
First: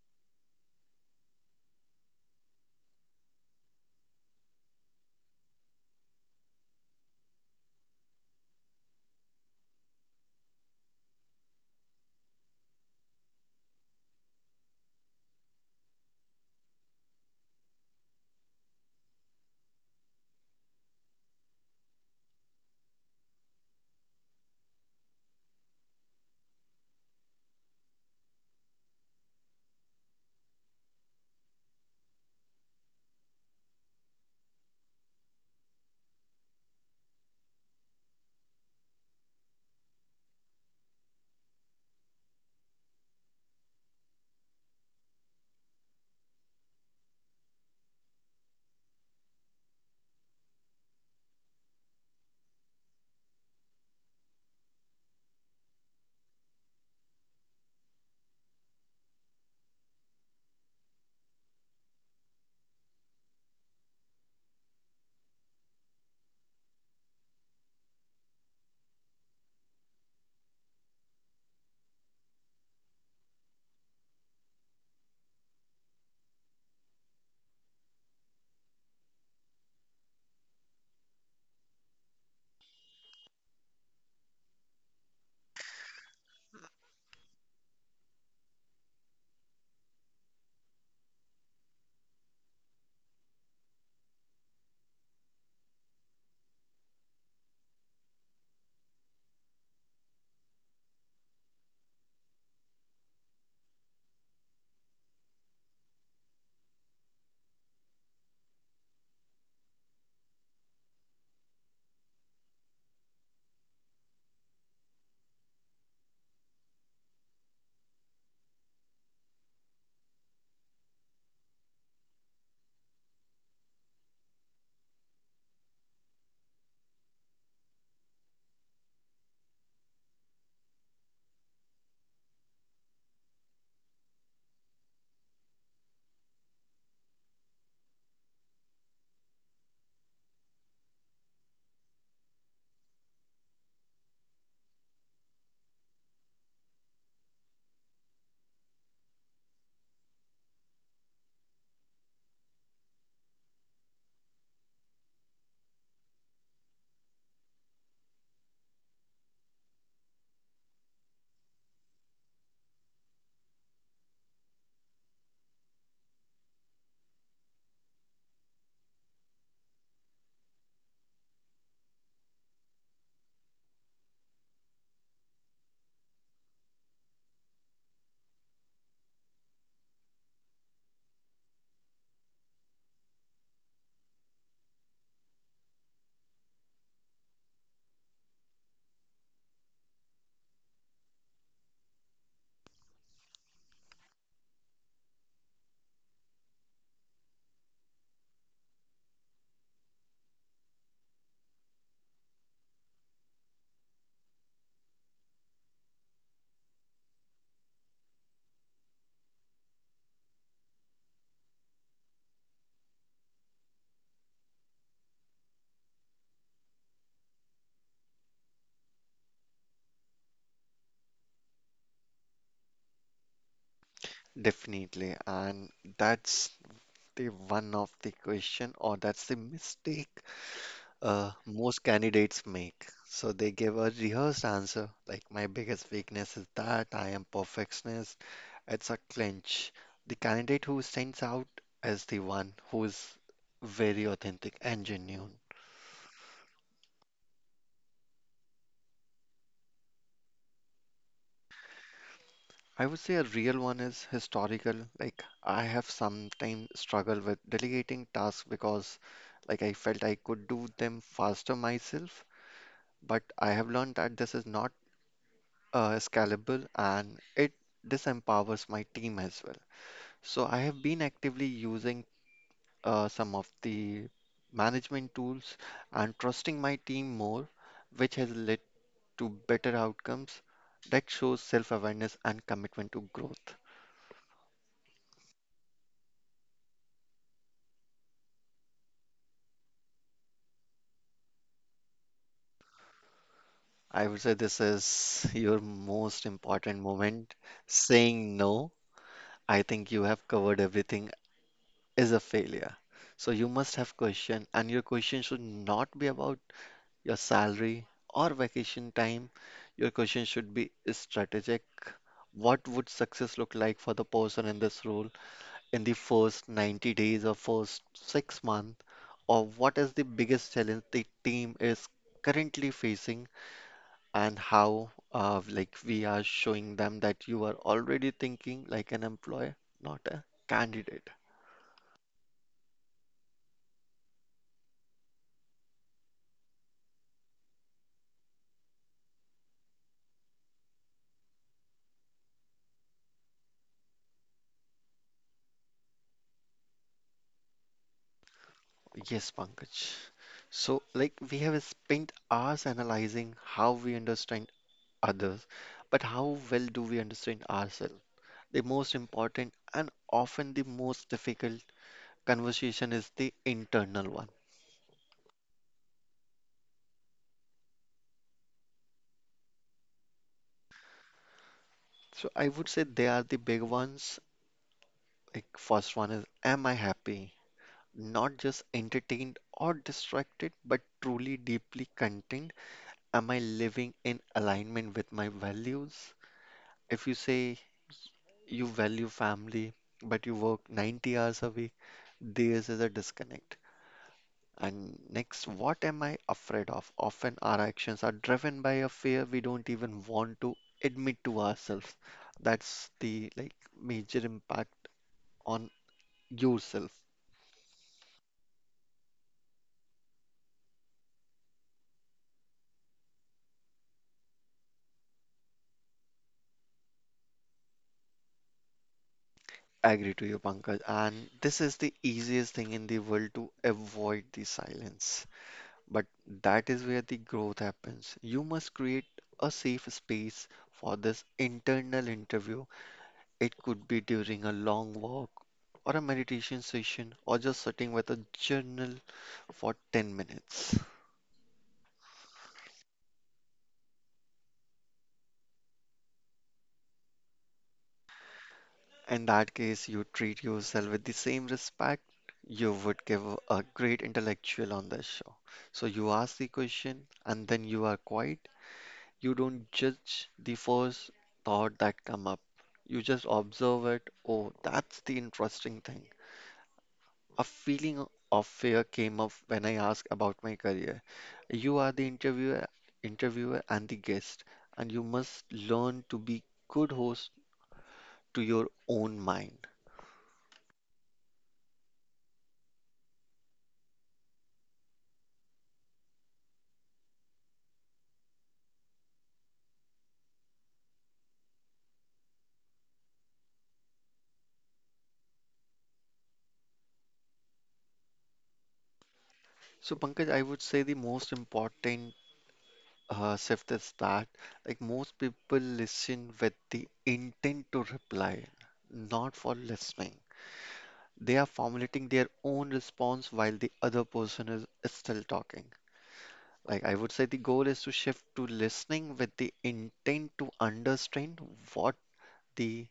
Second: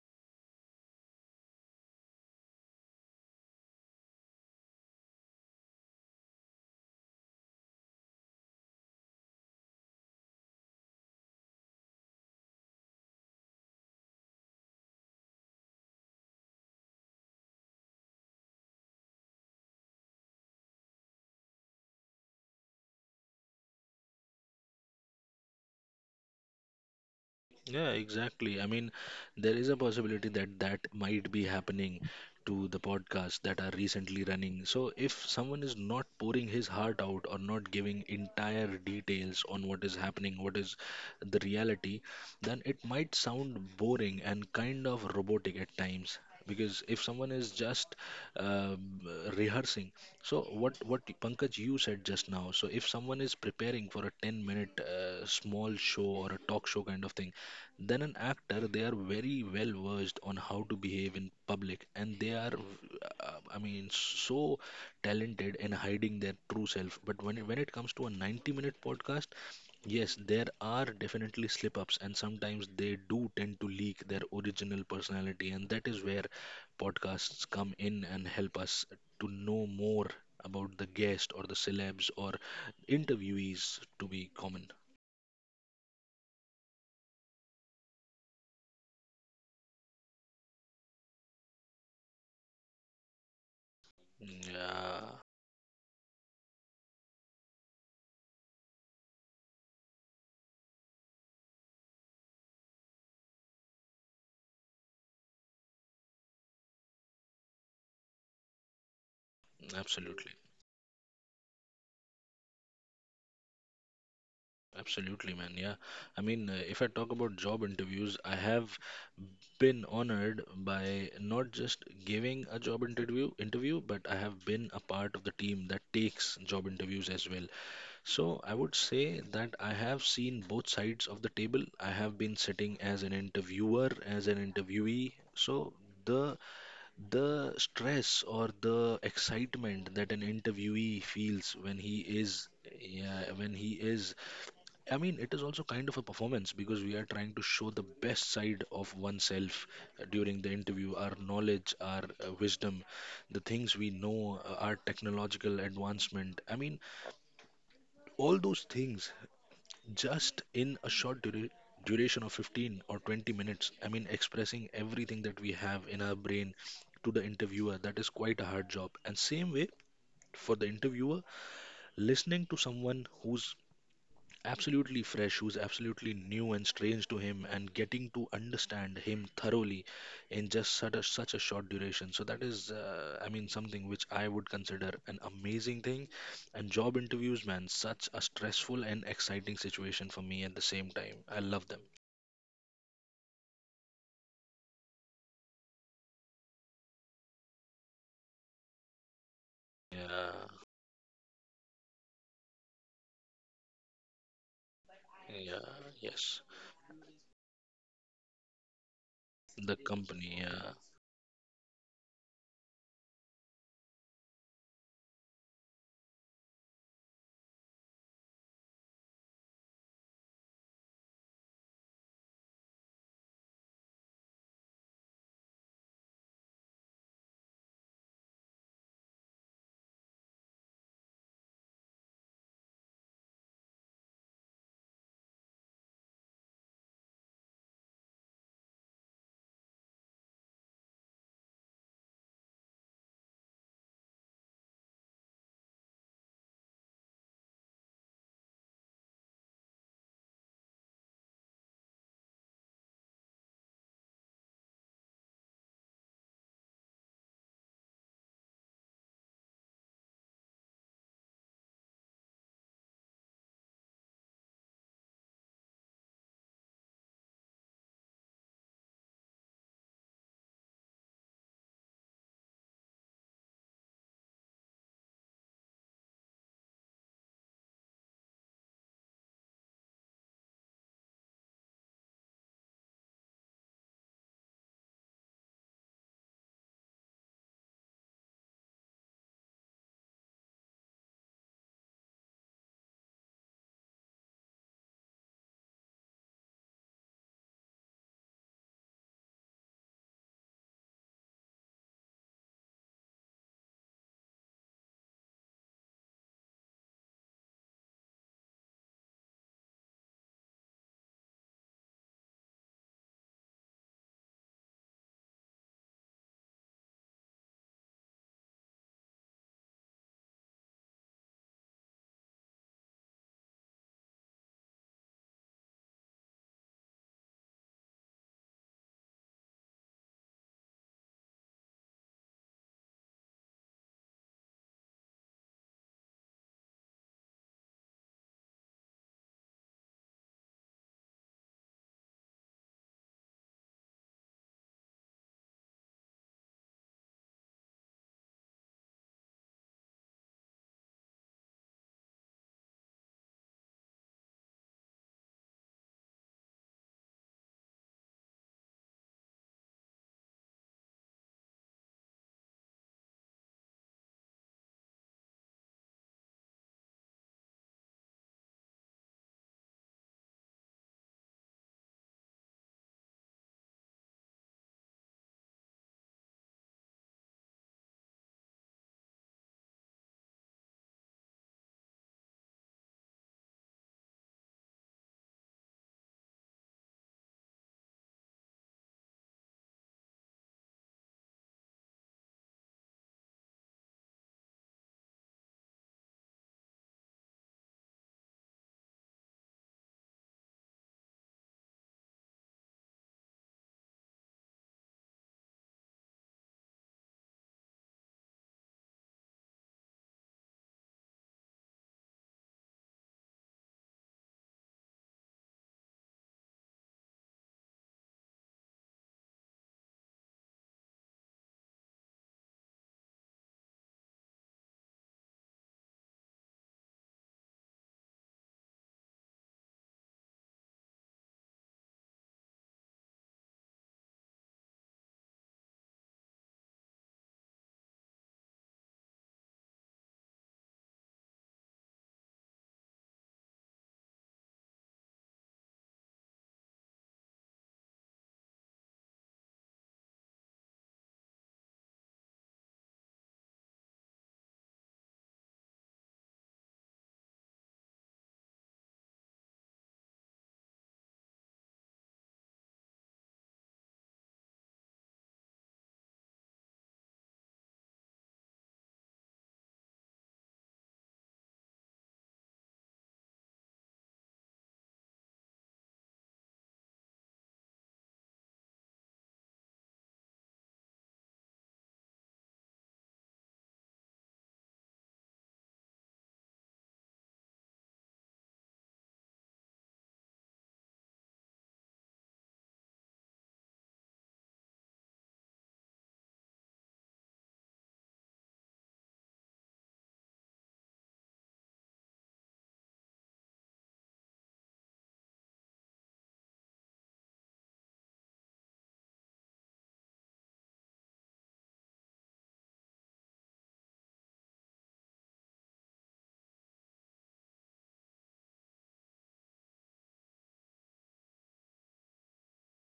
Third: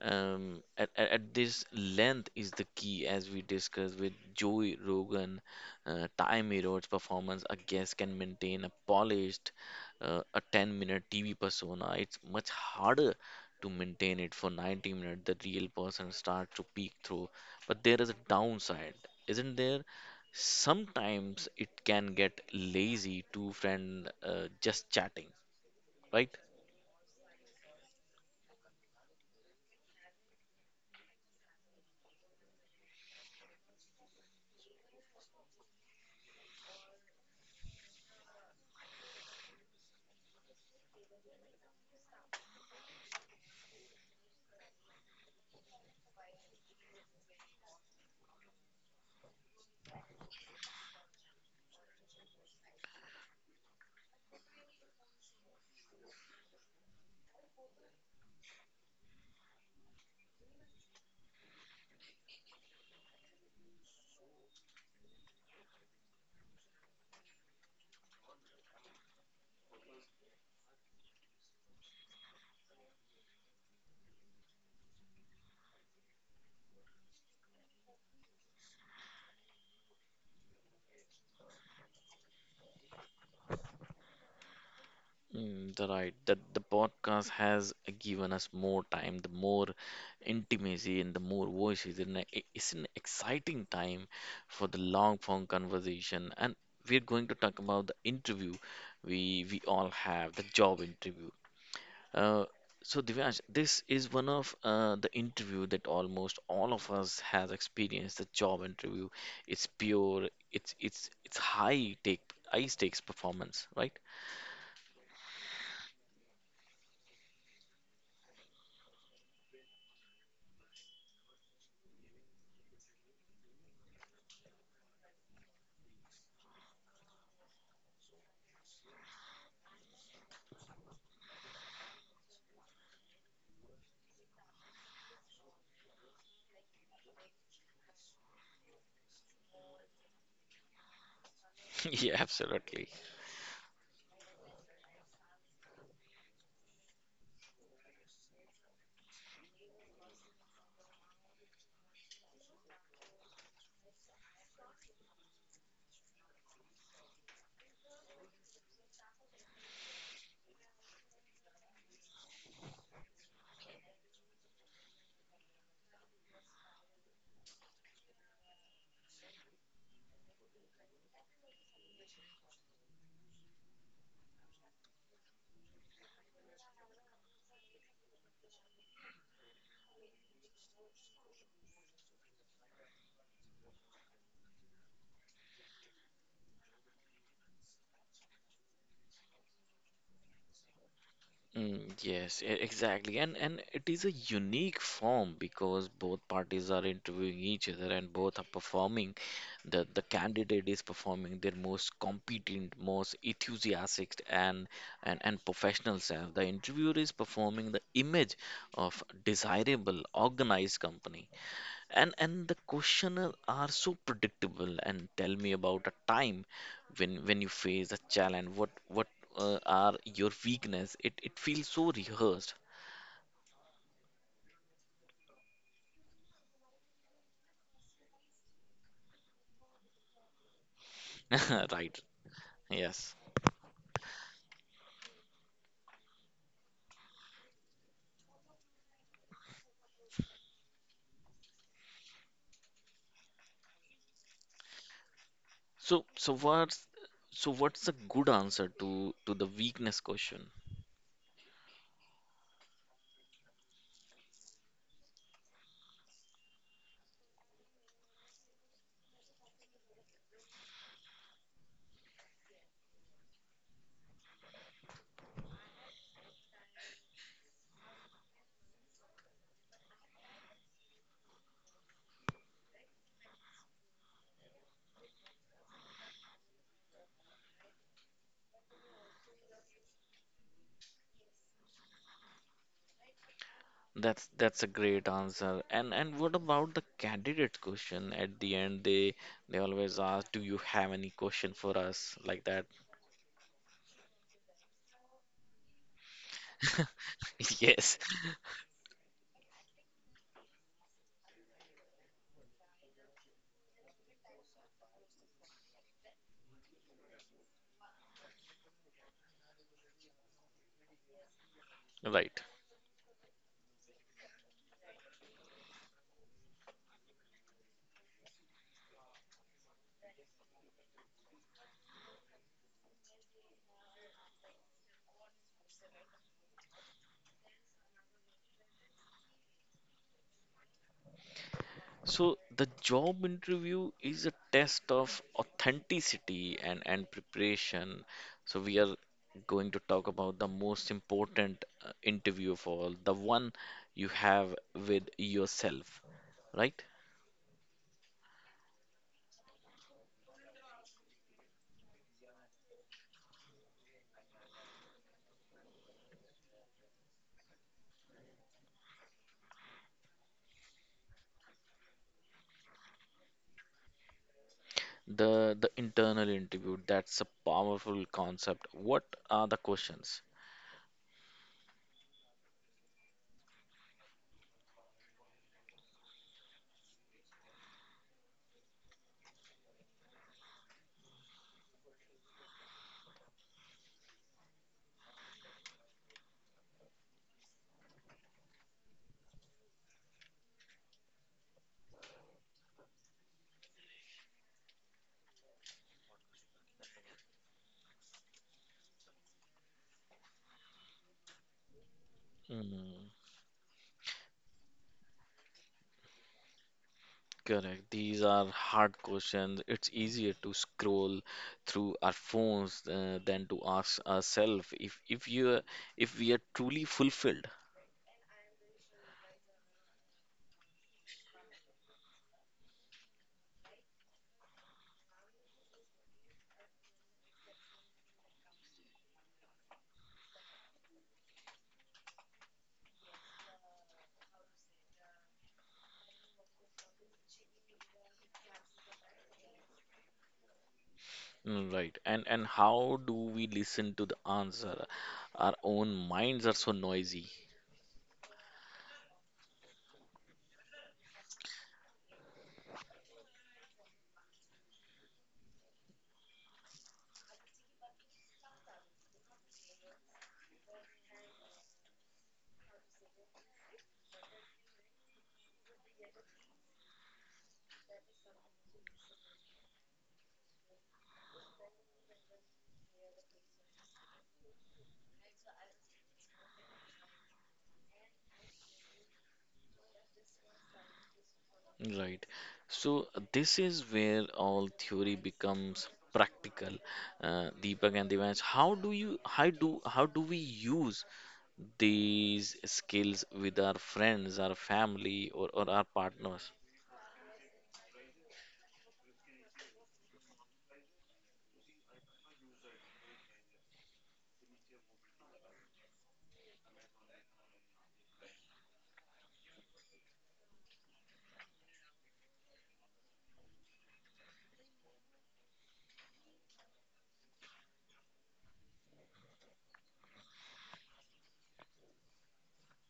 A: Um, at, at, at this length is the key, as we discussed with Joey Rogan. Uh, time erodes performance. A guest can maintain a polished, uh, a ten-minute T V persona. It's much harder to maintain it for ninety minutes. The real person starts to peek through, but there is a downside, isn't there? Sometimes it can get lazy. Two friend uh, just chatting, right?
C: Yeah, exactly. I mean, there is a possibility that that might be happening to the podcasts that are recently running. So, if someone is not pouring his heart out or not giving entire details on what is happening, what is the reality, then it might sound boring and kind of robotic at times. Because if someone is just uh, rehearsing, so what what Pankaj you said just now, so if someone is preparing for a ten minute uh, small show or a talk show kind of thing, then an actor, they are very well versed on how to behave in public, and they are, uh, I mean, so talented in hiding their true self. But when it, when it comes to a ninety-minute podcast, yes, there are definitely slip-ups, and sometimes they do tend to leak their original personality, and that is where podcasts come in and help us to know more about the guest or the celebs or interviewees to be common.
A: Mm, the right that the podcast has given us more time, the more intimacy and the more voices, and i- it's an exciting time for the long
C: Mm,
A: form conversation. And we're going to talk about the interview we we all have, the job interview. Uh, so Divyansh, this is one of uh, the interview that almost all of us has experienced. The job interview, it's
C: yeah,
A: pure,
C: absolutely.
A: it's it's it's high take high stakes performance, right?
C: Absolutely, man. Yeah. I mean, uh, if I talk about job interviews, I have been honored by not just giving a job interview interview, but I have been a part of the team that takes job interviews as well. So I would say that I have seen both sides of the table. I have been sitting as an interviewer, as an interviewee. So the the stress or the excitement that an interviewee feels when he
A: Yeah,
C: is,
A: absolutely.
C: yeah, when he is, I mean, it is also kind of a performance because we are trying to show the best side of oneself uh, during the interview, our knowledge, our uh, wisdom, the things we know, uh, our technological advancement. I mean, all those things just in a short dura- duration of fifteen or twenty minutes. I mean, expressing everything that we have in our brain to the interviewer, that is quite a hard job. And same way for the interviewer, listening to someone who's absolutely fresh, who's absolutely new and strange to him, and getting to understand him thoroughly in just such a, such a short duration. So that is, uh, I mean, something which I would consider an amazing thing. And job interviews, man, such a stressful and exciting situation for me at the same time. I love them.
A: Mm, yes, e- exactly. And and it is a unique form because both parties are interviewing each other and both are performing. The the
C: Yeah,
A: candidate is performing their most competent, most enthusiastic and and, and
C: yeah,
A: professional self.
C: yes.
A: The interviewer is performing the image of
C: The
A: desirable,
C: company, yeah.
A: organized company. and and the questioners are so predictable, and tell me about a time when when you face a challenge, what what uh, are your weakness, it it feels so rehearsed.
B: Definitely, and that's the one of the question, or that's the mistake uh, most
A: Right,
B: candidates make.
A: yes.
B: So they give a rehearsed answer, like my biggest weakness is that I am perfectionist. It's a clinch. The candidate who stands out is the one who is very authentic and genuine.
A: So so what's so what's a good answer to to the weakness question?
B: I would say a real one is historical. Like I have sometimes struggled with delegating tasks because like I felt I could do them faster myself, but I have learned that this is not uh, scalable and it disempowers my team as well. So I have been actively using uh, some of the management tools and trusting my team more, which has led to better outcomes that shows self-awareness and commitment to growth.
A: that's that's a great answer. and and what about the candidate question at the end, they they always ask do you have any question for us, like that?
B: I would say this is your most important moment.
A: Yes,
B: Saying no, I think you have covered everything, is a failure. So you must have question, and your question should not be about your salary, or vacation time, your question should be strategic.
A: right.
B: What would success look like for the person in this role in the first ninety days or first six months? Or what is the biggest challenge the team is currently facing, and how, uh, like, we are showing them that you are already thinking like an employer, not a candidate.
A: So the job interview is a test of authenticity and, and preparation. So we are going to talk about the most important uh, interview of all, the one you have with yourself, right?
B: Yes, Pankaj. So, like, we have spent hours analyzing how we understand others, but how well do we understand ourselves? The most important and often the most difficult conversation is the internal one.
A: The the internal interview, that's a powerful concept. What are the questions?
B: So I would say they are the big ones. Like first one is am I happy? Not just entertained or distracted, but truly deeply content. Am I living in alignment with my values? If you say you value family, but you work ninety hours a week, there is a disconnect. And next, what am I afraid of? Often our actions are driven by a fear we don't even want to admit to ourselves. That's
A: Hmm.
B: the like major impact on yourself.
A: Correct. These are hard questions. It's easier to scroll through our phones uh, than to ask ourselves if if you if we are truly fulfilled.
B: I agree to you, Pankaj. And this is the easiest thing in the world to avoid the silence. But that is where the growth happens. You must create a safe space for this internal interview. It could be during a long walk or a meditation session or just sitting with a journal for ten minutes.
A: Mm, right? And and how do we listen to the answer? Our own minds are so noisy.
B: In that case, you treat yourself with the same respect you would give a great intellectual on this show. So you ask the question and then you are quiet. You don't judge the first thought that come up. You just observe it. Oh, that's the interesting thing. A feeling of fear came up when I asked about my career. You are the interviewer, interviewer and the guest, and you must learn to be good host to your own mind.
A: Right. So this is where all theory becomes practical. Uh, Deepak and Devansh, how do you how do how do we use these skills with our friends, our family, or, or our partners?
B: So, Pankaj, I would say the most important uh, shift is that, like most people listen with the intent to reply, not for listening. They are formulating their own response while the other person is still talking. Like I would say the goal is to shift to listening with the intent to understand what the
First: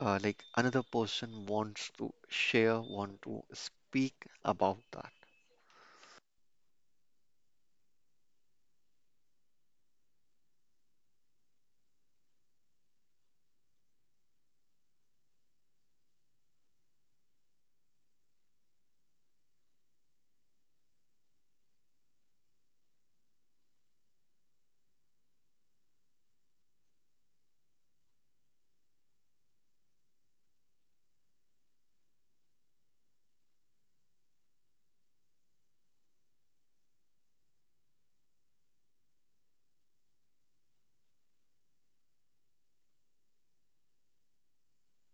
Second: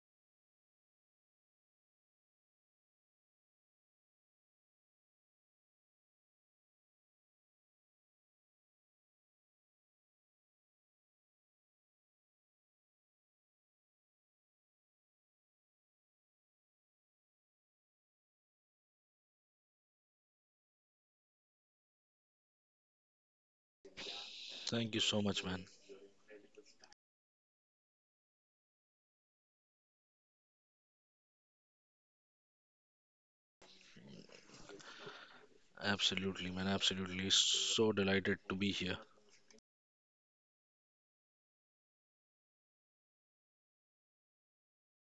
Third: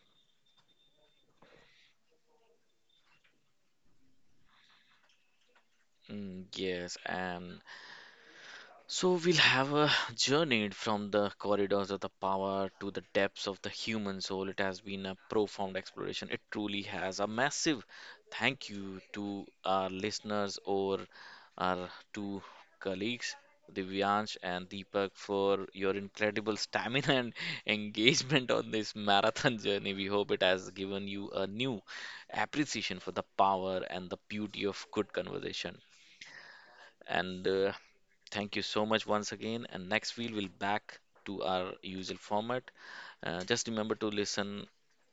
B: uh, like another person wants to share, want to speak about that.
A: Mm, yes, and so we'll have a journey from the corridors of the power to the depths of the human soul. It has been a profound exploration. It truly has a massive thank you to our listeners or our two colleagues, Divyansh and
C: Thank you
A: Deepak,
C: so much, man.
A: for your incredible stamina and engagement on this marathon journey. We hope it has given you a new appreciation for the power and the beauty of good conversation.
C: Absolutely, man. Absolutely.
A: And uh,
C: So delighted to
A: thank you
C: be
A: so
C: here.
A: much once again. And next week we'll back to our usual format. Uh, just remember to listen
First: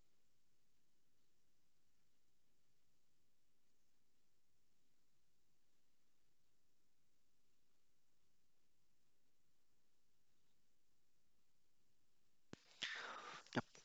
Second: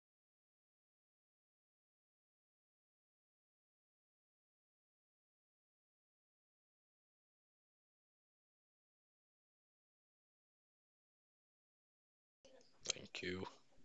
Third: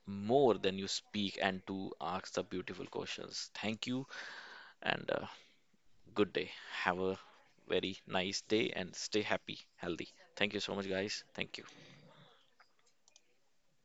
A: more than you speak and to ask the beautiful questions. Thank you and uh, good day. Have a very nice day and stay happy, healthy. Thank you so much, guys. Thank you.
C: Thank you.
B: Yep.